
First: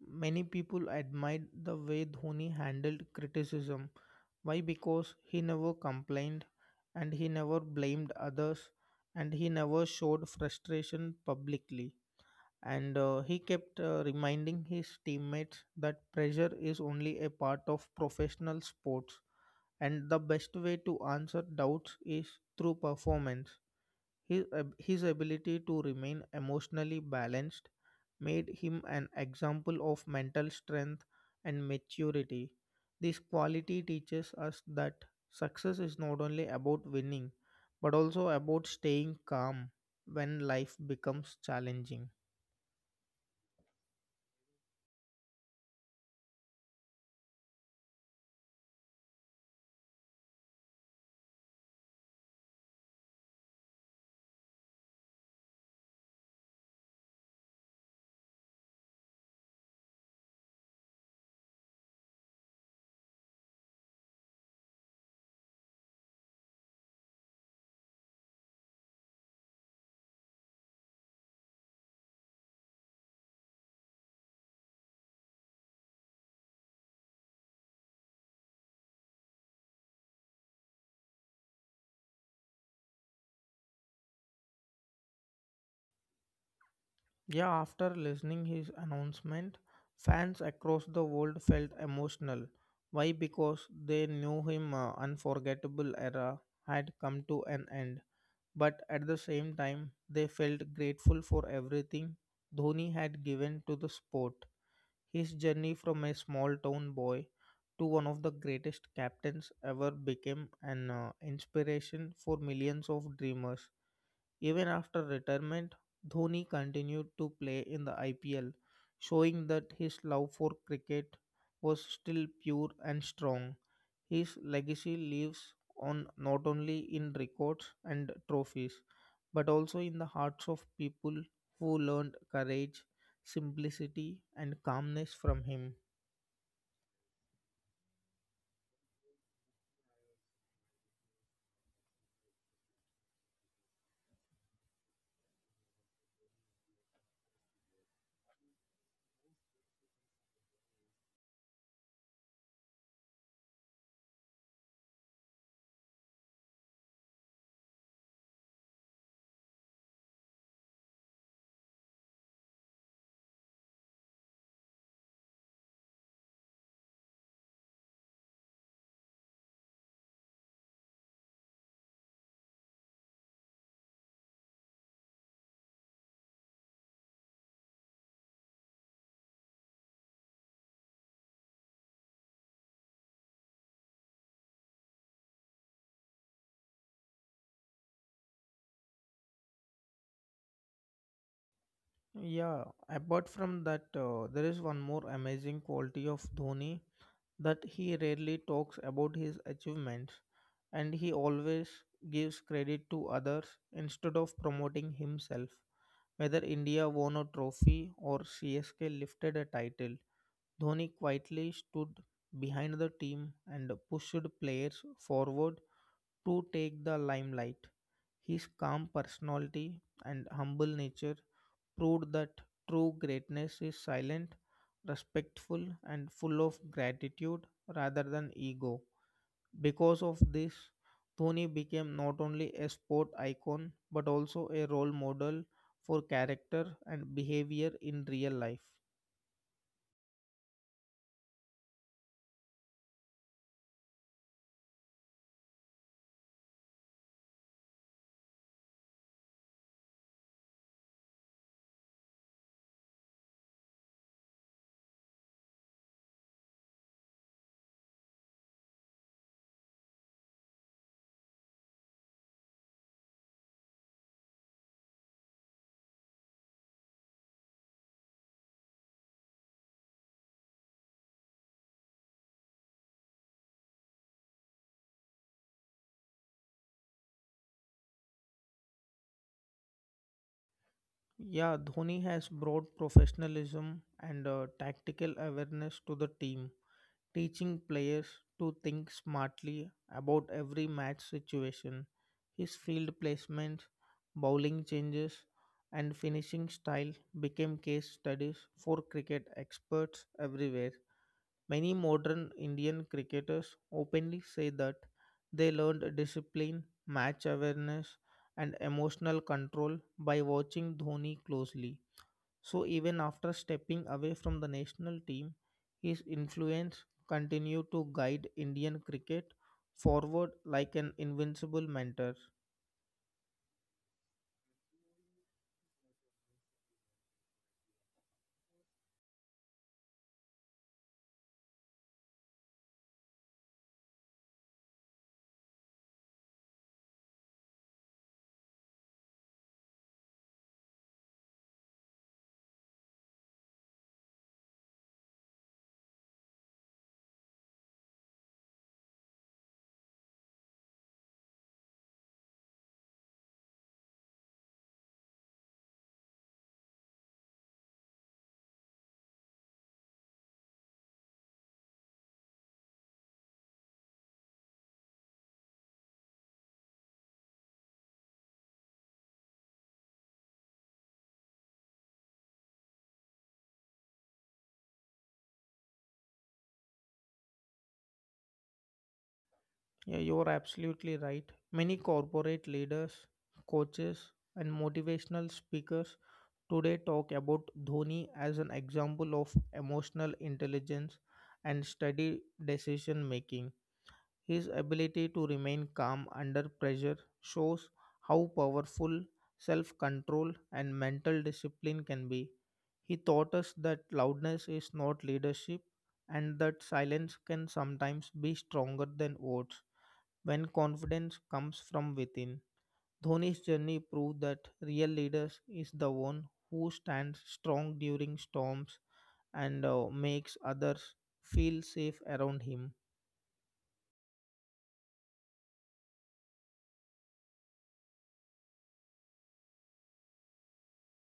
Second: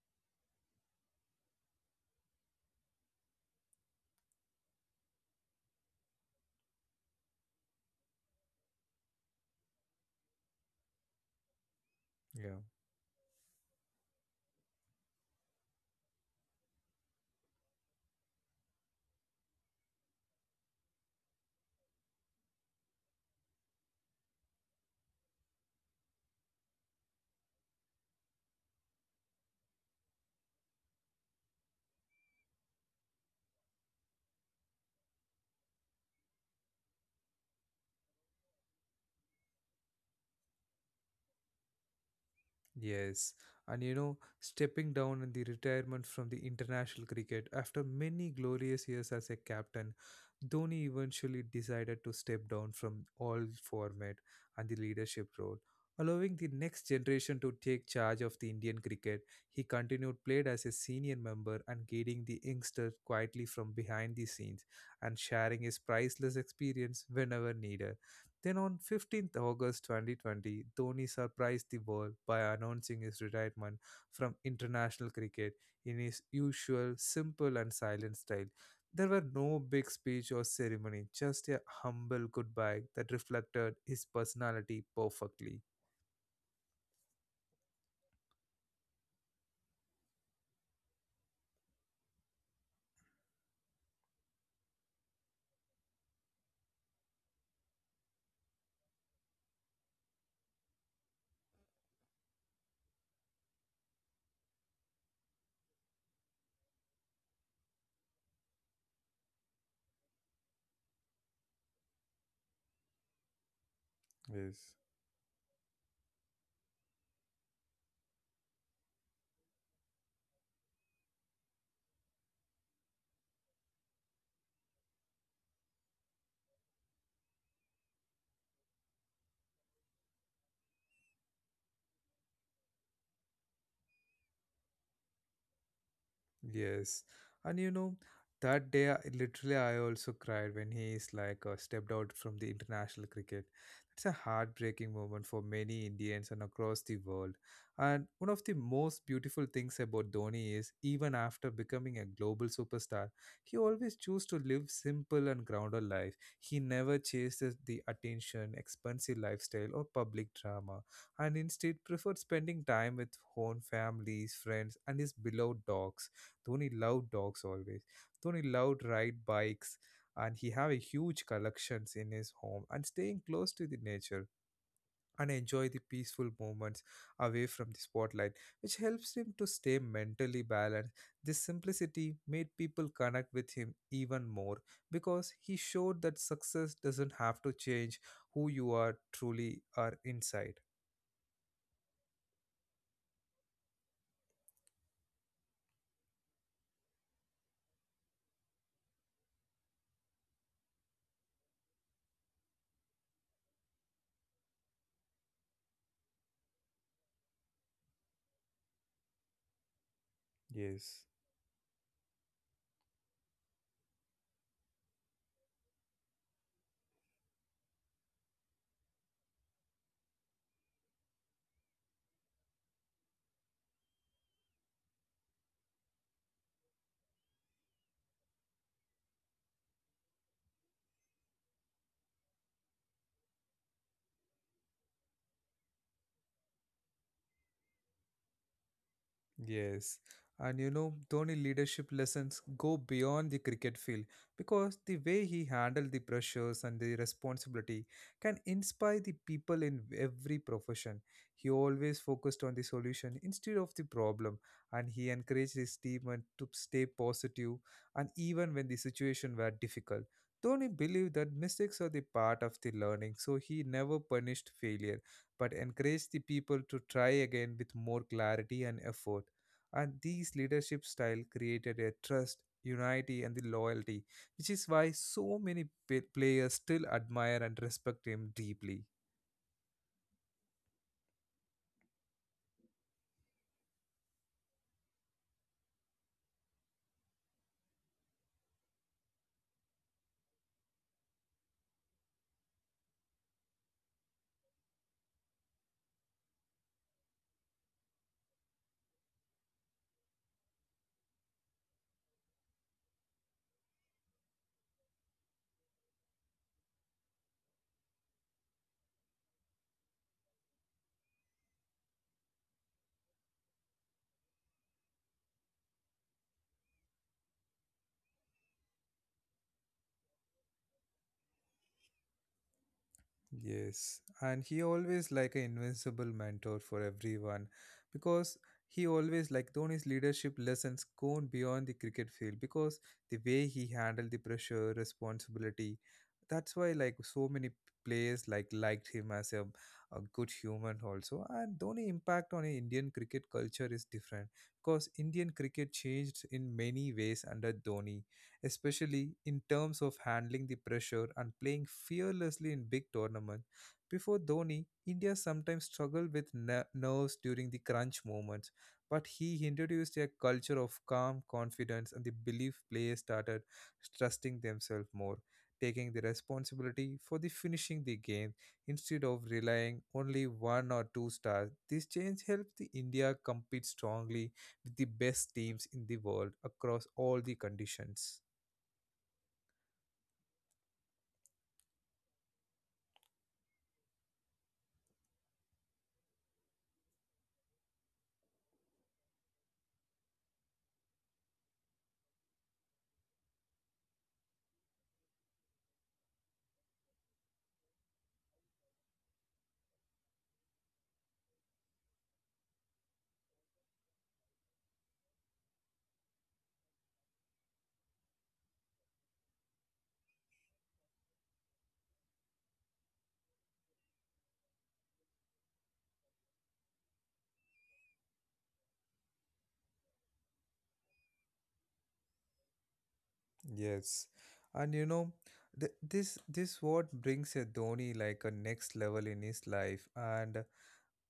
[SPEAKER 2] Many people admired the way Dhoni handled criticism. Why? Because he never complained and he never blamed others and he never showed frustration publicly.
[SPEAKER 1] Yeah.
[SPEAKER 2] And uh, he kept uh, reminding his teammates that pressure is only a part of professional sports and the best way to answer doubts is through performance. His, ab- his ability to remain emotionally balanced made him an example of mental strength and maturity. This quality teaches us that success is not only about winning but also about staying calm when life becomes challenging.
[SPEAKER 1] Yes, and you know, stepping down in the retirement from the international cricket after many glorious years as a captain, Dhoni eventually decided to step down from all format and the leadership role, allowing the next generation to take charge of the Indian cricket. He continued played as a senior member and guiding the youngsters quietly from behind the scenes and sharing his priceless experience whenever needed. Then on fifteenth August twenty twenty, Dhoni surprised the world by announcing his retirement from international cricket in his usual simple and silent style. There were no big speech or ceremony, just a humble goodbye that reflected his personality perfectly.
[SPEAKER 2] Yeah, after listening his announcement, fans across the world felt emotional. Why? Because they knew him uh, unforgettable era had come to an end, but at the same time, they felt grateful for everything Dhoni had given to the sport. His journey from a small town boy to one of the greatest captains ever became an uh, inspiration for millions of dreamers. Even
[SPEAKER 1] Yes.
[SPEAKER 2] after retirement, Dhoni continued to play in the I P L, showing that his love for cricket was still pure and strong. His legacy lives on not only in records and trophies, but also in the hearts of people who learned courage, simplicity, and calmness from him.
[SPEAKER 1] Yes. And you know, that day, I- literally, I also cried when he is like uh, stepped out from the international cricket. It's a heartbreaking moment for many Indians and across the world. And one of the most beautiful things about Dhoni is even after becoming a global superstar, he always chose to live simple and grounded life. He never chased the the attention, expensive lifestyle, or public drama, and instead preferred spending time with own families, friends, and his beloved dogs. Dhoni loved dogs always. Dhoni loved ride bikes and he have a huge collections in his home and staying close to the nature and enjoy the peaceful moments away from the spotlight, which helps him to stay mentally balanced. This simplicity made people connect with him even more because he showed that success doesn't have to change who you are truly are inside.
[SPEAKER 2] Yeah, apart from that, uh, there is one more amazing quality of Dhoni that he rarely talks about his achievements and he always gives credit to others instead of promoting himself. Whether India won a trophy or C S K lifted a title, Dhoni
[SPEAKER 1] Yes.
[SPEAKER 2] quietly stood behind the team and pushed players forward to take the limelight. His calm personality and humble nature proved that true greatness is silent, respectful, and full of gratitude rather than ego. Because of this, Dhoni became not only a sport icon but also a role model for character and behavior in real life.
[SPEAKER 1] Yes, and you know, Dhoni leadership lessons go beyond the cricket field because the way he handled the pressures and the responsibility can inspire the people in every profession. He always focused on the solution instead of the problem, and he encouraged his team and to stay positive and even when the situation were difficult. Dhoni believed that mistakes are the part of the learning, so he never punished failure but encouraged the people to try again with more clarity and effort, and these leadership style created a trust, unity, and the loyalty, which is why so many pa- players still admire and respect him deeply.
[SPEAKER 2] Yeah, Dhoni has brought professionalism and uh, tactical awareness to the team, teaching players to think smartly about every match situation. His field placements, bowling changes, and finishing style became case studies for cricket experts everywhere. Many modern Indian cricketers openly say that they learned discipline, match awareness, and emotional control by watching Dhoni closely. So even after stepping away from the national team, his influence continued to guide Indian cricket forward like an invincible mentor.
[SPEAKER 1] Yes, and he always like an invincible mentor for everyone because he always like Dhoni's leadership lessons go beyond the cricket field because the way he handled the pressure, responsibility. That's why like so many players like liked him as a, a good human also. And Dhoni impact on Indian cricket culture is different because Indian cricket changed in many ways under Dhoni, especially in terms of handling the pressure and playing fearlessly in big tournaments. Before Dhoni, India sometimes struggled with ner- nerves during the crunch moments, but he introduced a culture of calm confidence and the belief players started trusting themselves more, taking the responsibility for the finishing the game instead of relying only one or two stars. This change helped the India compete strongly with the best teams in the world across all the conditions.
[SPEAKER 2] Yeah, you're absolutely right. Many corporate leaders, coaches, and motivational speakers today talk about Dhoni as an example of emotional intelligence and steady decision making. His ability to remain calm under pressure shows how powerful self control and mental discipline can be. He taught us that loudness is not leadership and that silence can sometimes be stronger than words when confidence comes from within. Dhoni's journey proved that real leaders is the one who stands strong during storms and uh, makes others feel safe around him.
[SPEAKER 1] Yes, and you know, th- this this what brings a Dhoni like a next level in his life, and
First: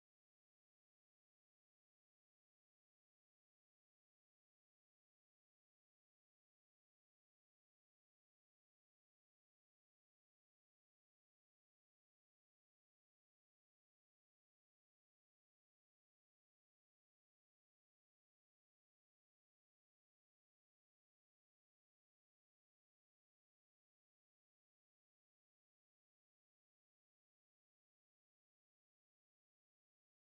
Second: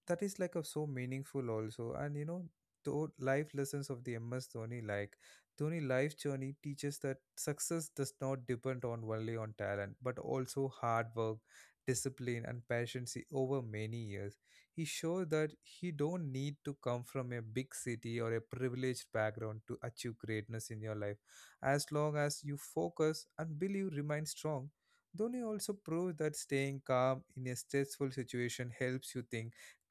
[SPEAKER 1] that is like a so meaningful also. And you know, the life lessons of the MS Dhoni, like Dhoni life journey teaches that success does not depend on only on talent but also hard work, discipline, and patience. Over many years he showed that he don't need to come from a big city or a privileged background to achieve greatness in your life, as long as you focus and believe remain strong. Dhoni also proved that staying calm in a stressful situation helps you think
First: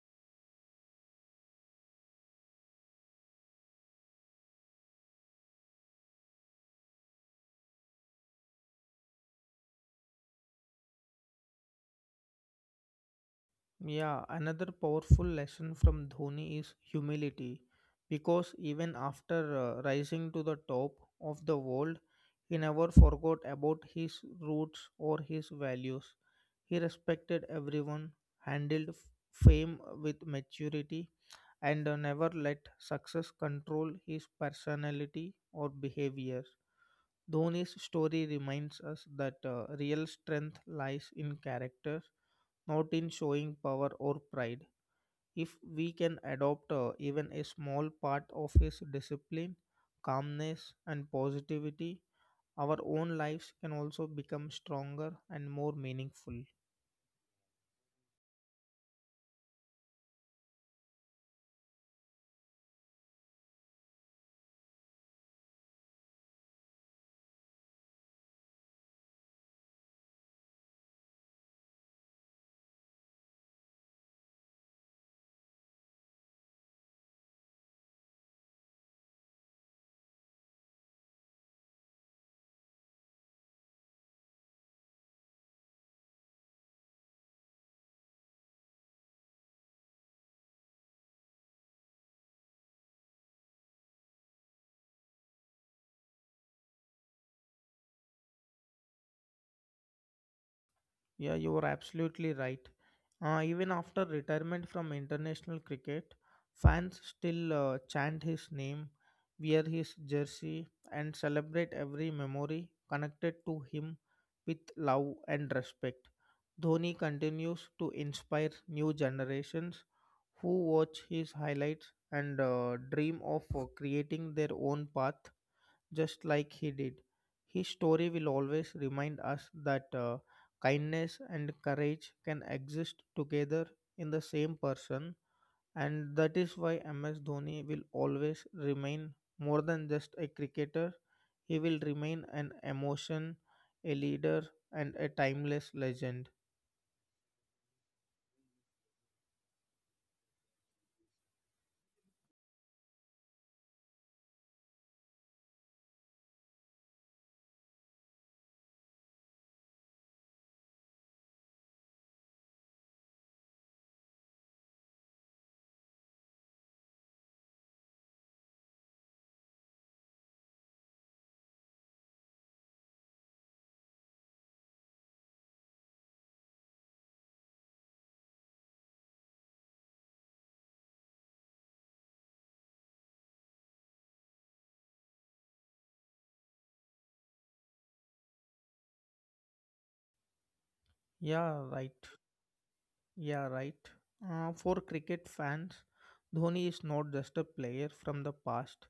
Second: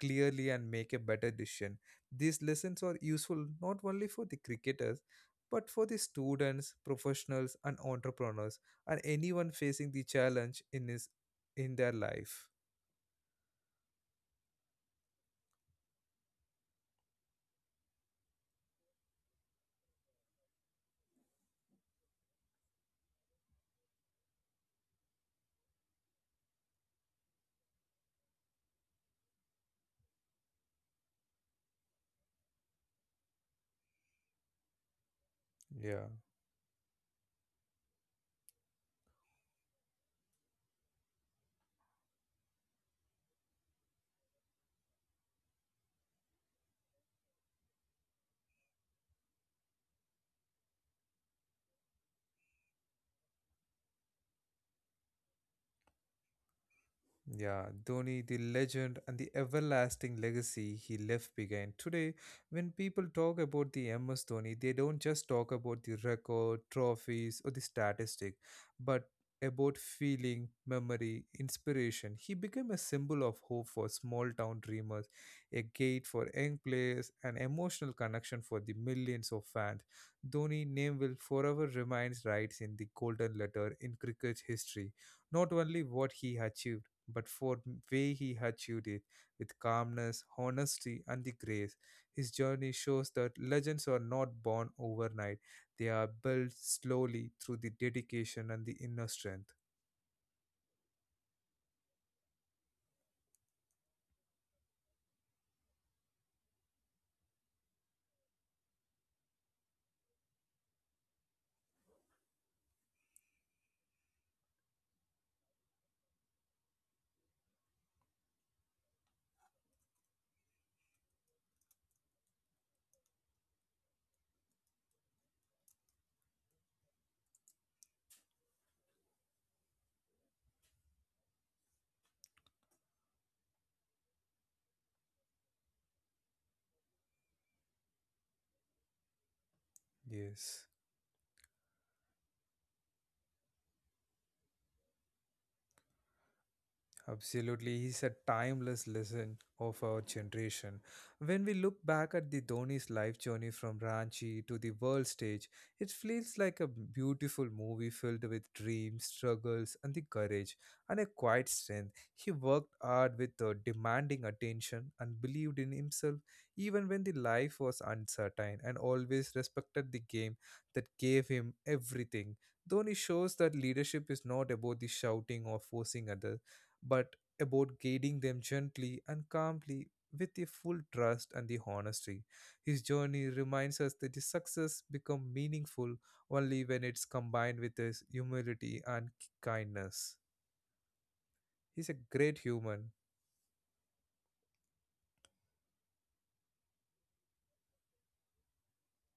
[SPEAKER 1] clearly and make a better decision. These lessons are useful not only for the cricketers but for the students, professionals, and entrepreneurs, and anyone facing the challenge in his in their life.
[SPEAKER 2] Yeah, another powerful lesson from Dhoni is humility because even after uh, rising to the top of the world, he never forgot about his roots or his values. He respected everyone, handled f- fame with maturity, and uh, never let success control his personality or
[SPEAKER 1] Yeah.
[SPEAKER 2] behavior. Dhoni's story reminds us that uh, real strength lies in character, not in showing power or pride. If we can adopt uh, even a small part of his discipline, calmness, and positivity, our own lives can also become stronger and more meaningful.
[SPEAKER 1] Yeah, Dhoni, the legend and the everlasting legacy he left behind. Today, when people talk about the M S Dhoni, they don't just talk about the record, trophies, or the statistic, but about feeling, memory, inspiration. He became a symbol of hope for small town dreamers, a gate for young players, an emotional connection for the millions of fans. Dhoni name will forever remain writes in the golden letter in cricket history. Not only what he achieved but for way he achieved it with calmness, honesty, and the grace. His journey shows that legends are not born overnight; they are built slowly through the dedication and the inner strength.
[SPEAKER 2] Yeah, you are absolutely right. Uh, even after retirement from international cricket, fans still uh, chant his name, wear his jersey, and celebrate every memory connected to him with love and respect. Dhoni continues to inspire new generations who watch his highlights and uh, dream of uh, creating their own path just like he did. His story will always remind us that uh, kindness and courage can exist together in the same person, and that is why M S Dhoni will always remain more than just a
[SPEAKER 1] Yes.
[SPEAKER 2] cricketer. He will remain an emotion, a leader, and a timeless legend.
[SPEAKER 1] Absolutely, he's a timeless lesson of our generation. When we look back at the Dhoni's life journey from Ranchi to the world stage, it feels like a beautiful movie filled with dreams, struggles, and the courage and a quiet strength. He worked hard with uh, demanding attention and believed in himself even when the life was uncertain and always respected the game that gave him everything. Dhoni shows that leadership is not about the shouting or forcing others but about guiding them gently and calmly with the full trust and the honesty. His journey reminds us that the success become meaningful only when it's combined with his humility and kindness. He's a
[SPEAKER 2] Yeah, right.
[SPEAKER 1] great human.
[SPEAKER 2] Yeah, right. Uh, for cricket fans, Dhoni is not just a player from the past,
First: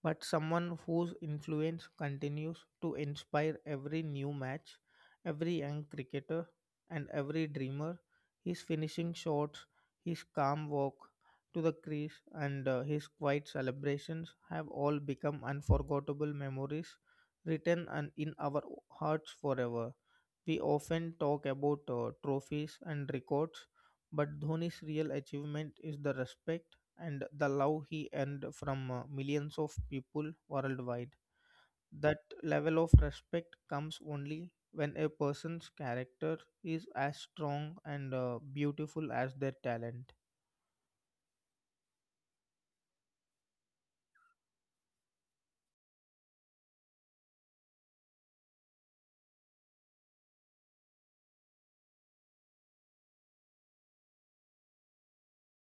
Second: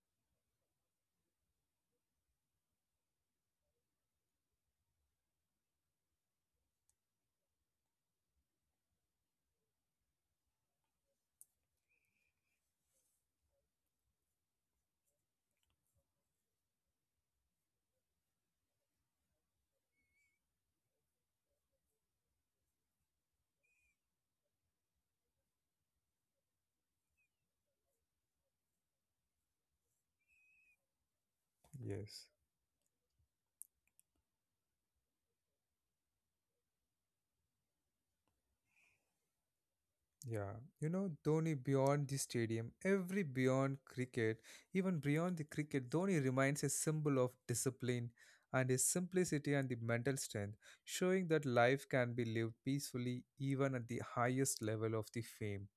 [SPEAKER 2] but someone whose influence continues to inspire every new match, every young cricketer, and every dreamer. His finishing shots, his calm walk to the crease, and uh, his quiet celebrations have all become unforgettable memories written and in our hearts forever. We often talk about uh, trophies and records, but Dhoni's real achievement is the respect and the love he earned from uh, millions of people worldwide. That
[SPEAKER 1] Yes.
[SPEAKER 2] level of respect comes only when a person's character is as strong and uh, beautiful as their talent.
[SPEAKER 1] Yeah, you know, Dhoni beyond the stadium, every beyond cricket, even beyond the cricket, Dhoni remains a symbol of discipline and his simplicity and the mental strength, showing that life can be lived peacefully even at the highest level of the fame.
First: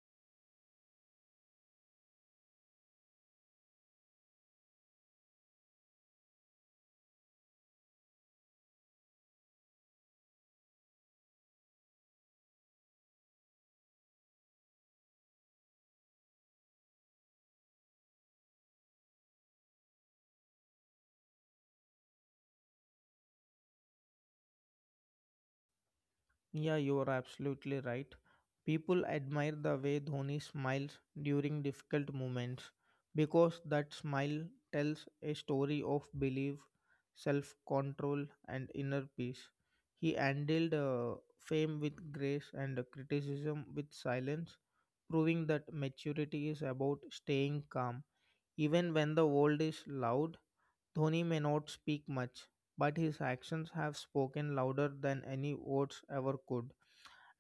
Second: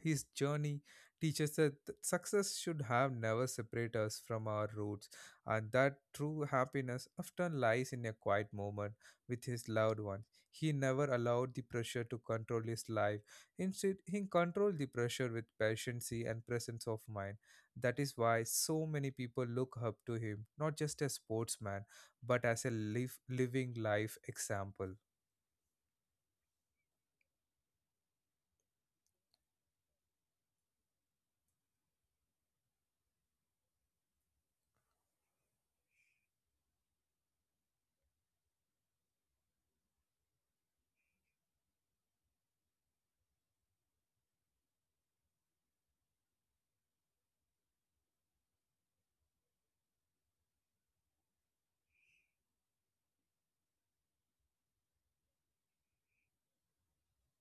[SPEAKER 1] His journey teaches us that th- success should have never separate us from our roots, and that true happiness often lies in a quiet moment with his loved ones. He never allowed the pressure to control his life. Instead, he controlled the pressure with patience and presence of mind. That is why so many people look up to him, not just as sportsman, but as a live, living life example.
[SPEAKER 2] Yeah, you are absolutely right. People admire the way Dhoni smiles during difficult moments because that smile tells a story of belief, self control, and inner peace. He handled uh, fame with grace and criticism with silence, proving that maturity is about staying calm. Even when the world is loud, Dhoni may not speak much, but his actions have spoken louder than any words ever could,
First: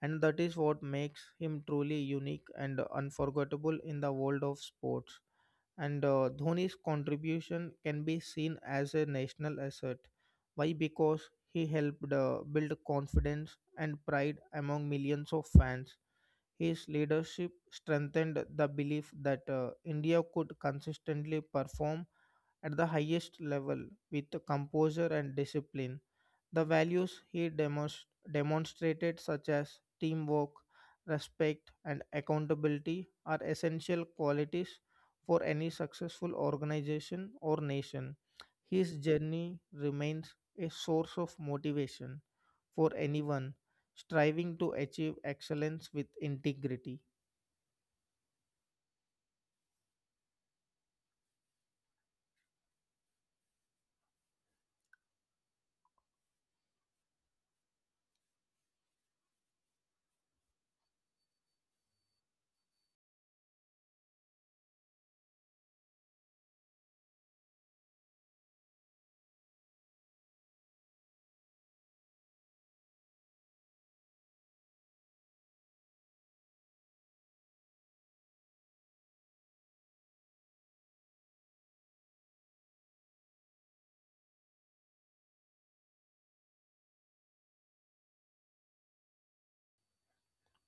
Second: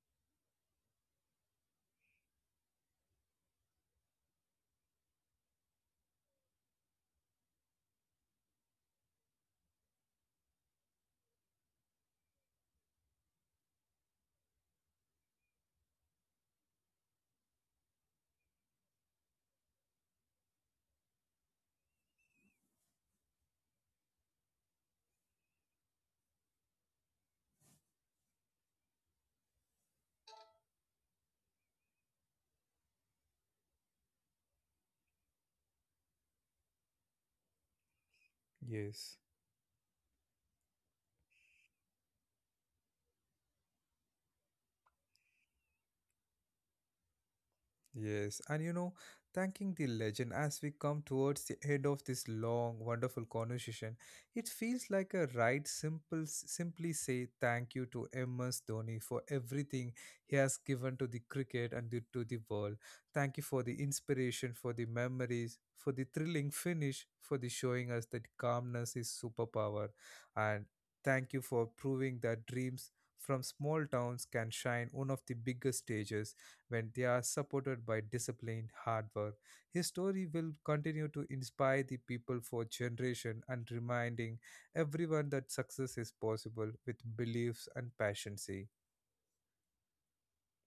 [SPEAKER 2] and that is what makes him truly unique and unforgettable in the world of sports. And uh, Dhoni's contribution can be seen as a national asset. Why? Because he helped uh, build confidence and pride among millions of fans. His leadership strengthened the belief that uh, India could consistently perform at the highest level with composure and discipline. The values he demos- demonstrated, such as teamwork, respect, and accountability, are essential qualities for any successful organization or nation. His
[SPEAKER 1] Yes.
[SPEAKER 2] journey remains a source of motivation for anyone striving to achieve excellence with integrity.
[SPEAKER 1] Yes, and you know, thanking the legend as we come towards the end of this long, wonderful conversation, it feels like a right simple simply say thank you to M S Dhoni for everything he has given to the cricket and the, to the world. Thank you for the inspiration, for the memories, for the thrilling finish, for the showing us that calmness is superpower, and thank you for proving that dreams from small towns can shine on of the biggest stages when they are supported by disciplined hard work. His story will continue to inspire the people for generation and reminding everyone that success is possible with beliefs and passion.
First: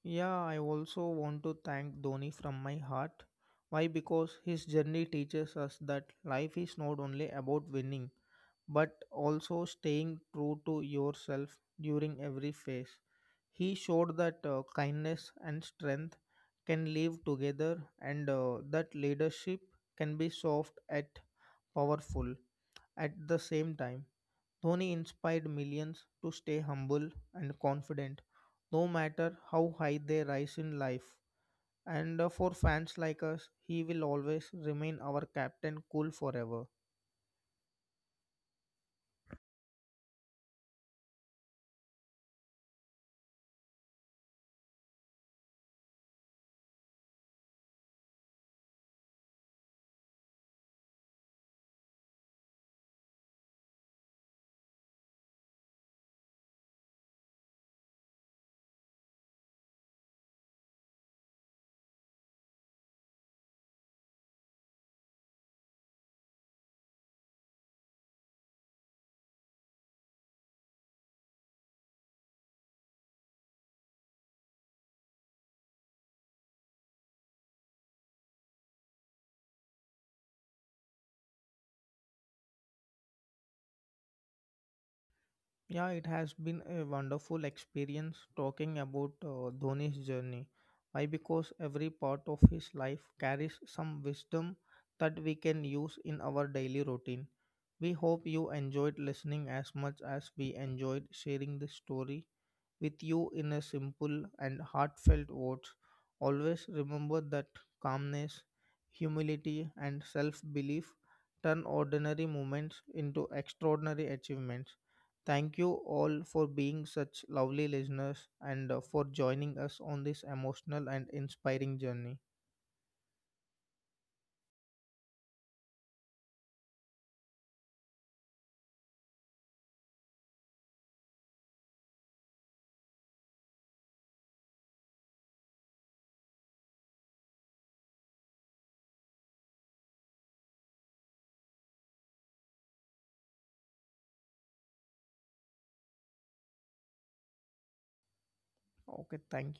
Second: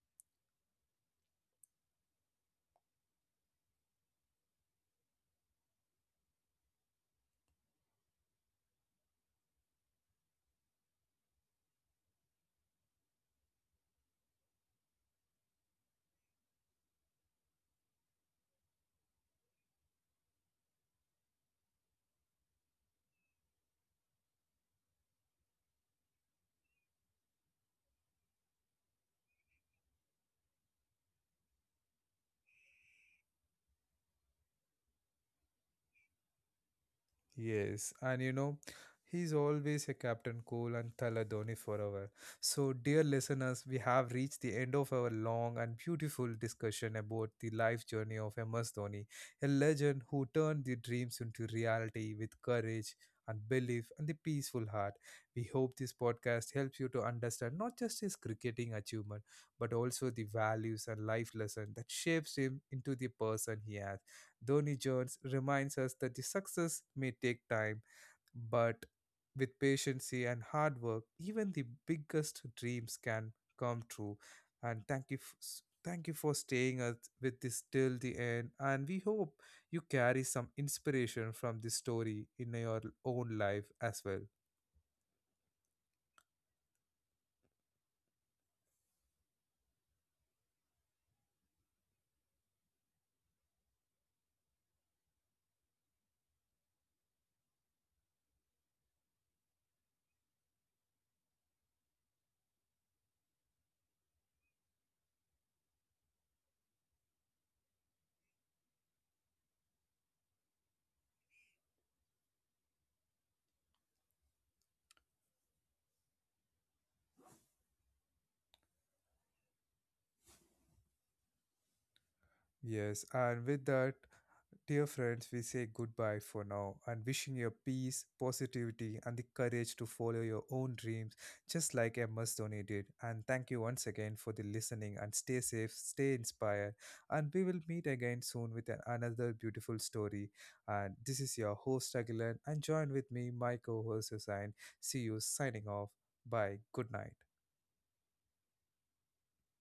[SPEAKER 2] Yeah, I also want to thank Dhoni from my heart. Why? Because his journey teaches us that life is not only about winning, but also staying true to yourself during every phase. He showed that uh, kindness and strength can live together and uh, that leadership can be soft yet powerful at the same time. Dhoni inspired millions to stay humble and confident, no matter how high they rise in life. And uh, For fans like us, he will always remain our captain cool forever.
[SPEAKER 1] Yes, and you know, he's always a Captain Cool and Thala Dhoni forever. So, dear listeners, we have reached the end of our long and beautiful discussion about the life journey of M S Dhoni, a legend who turned the dreams into reality with courage and belief and the peaceful heart. We hope this podcast helps you to understand not just his cricketing achievement, but also the values and life lesson that shapes him into the person he is. Donny Jones reminds us that the success may take time, but with patience and hard work, even the biggest dreams can come true. And thank you, f- s- thank you for staying us- with this till the end. And we hope you carry some inspiration from this story in your own life as well.
[SPEAKER 2] Yeah, it has been a wonderful experience talking about uh, Dhoni's journey. Why? Because every part of his life carries some wisdom that we can use in our daily routine. We hope you enjoyed listening as much as we enjoyed sharing this story with you in a simple and heartfelt words. Always remember that calmness, humility, and self belief turn ordinary moments into extraordinary achievements. Thank you all for being such lovely listeners and uh, for joining us on this emotional and inspiring journey.
[SPEAKER 1] Yes, and with that, dear friends, we say goodbye for now and wishing you peace, positivity, and the courage to follow your own dreams, just like Emma Stoney did. And thank you once again for the listening and stay safe, stay inspired. And we will meet again soon with an- another beautiful story. And this is your host, Aguilan, and join with me, my co host, Hussain. See you signing off. Bye. Good night.
[SPEAKER 2] Okay, thank you.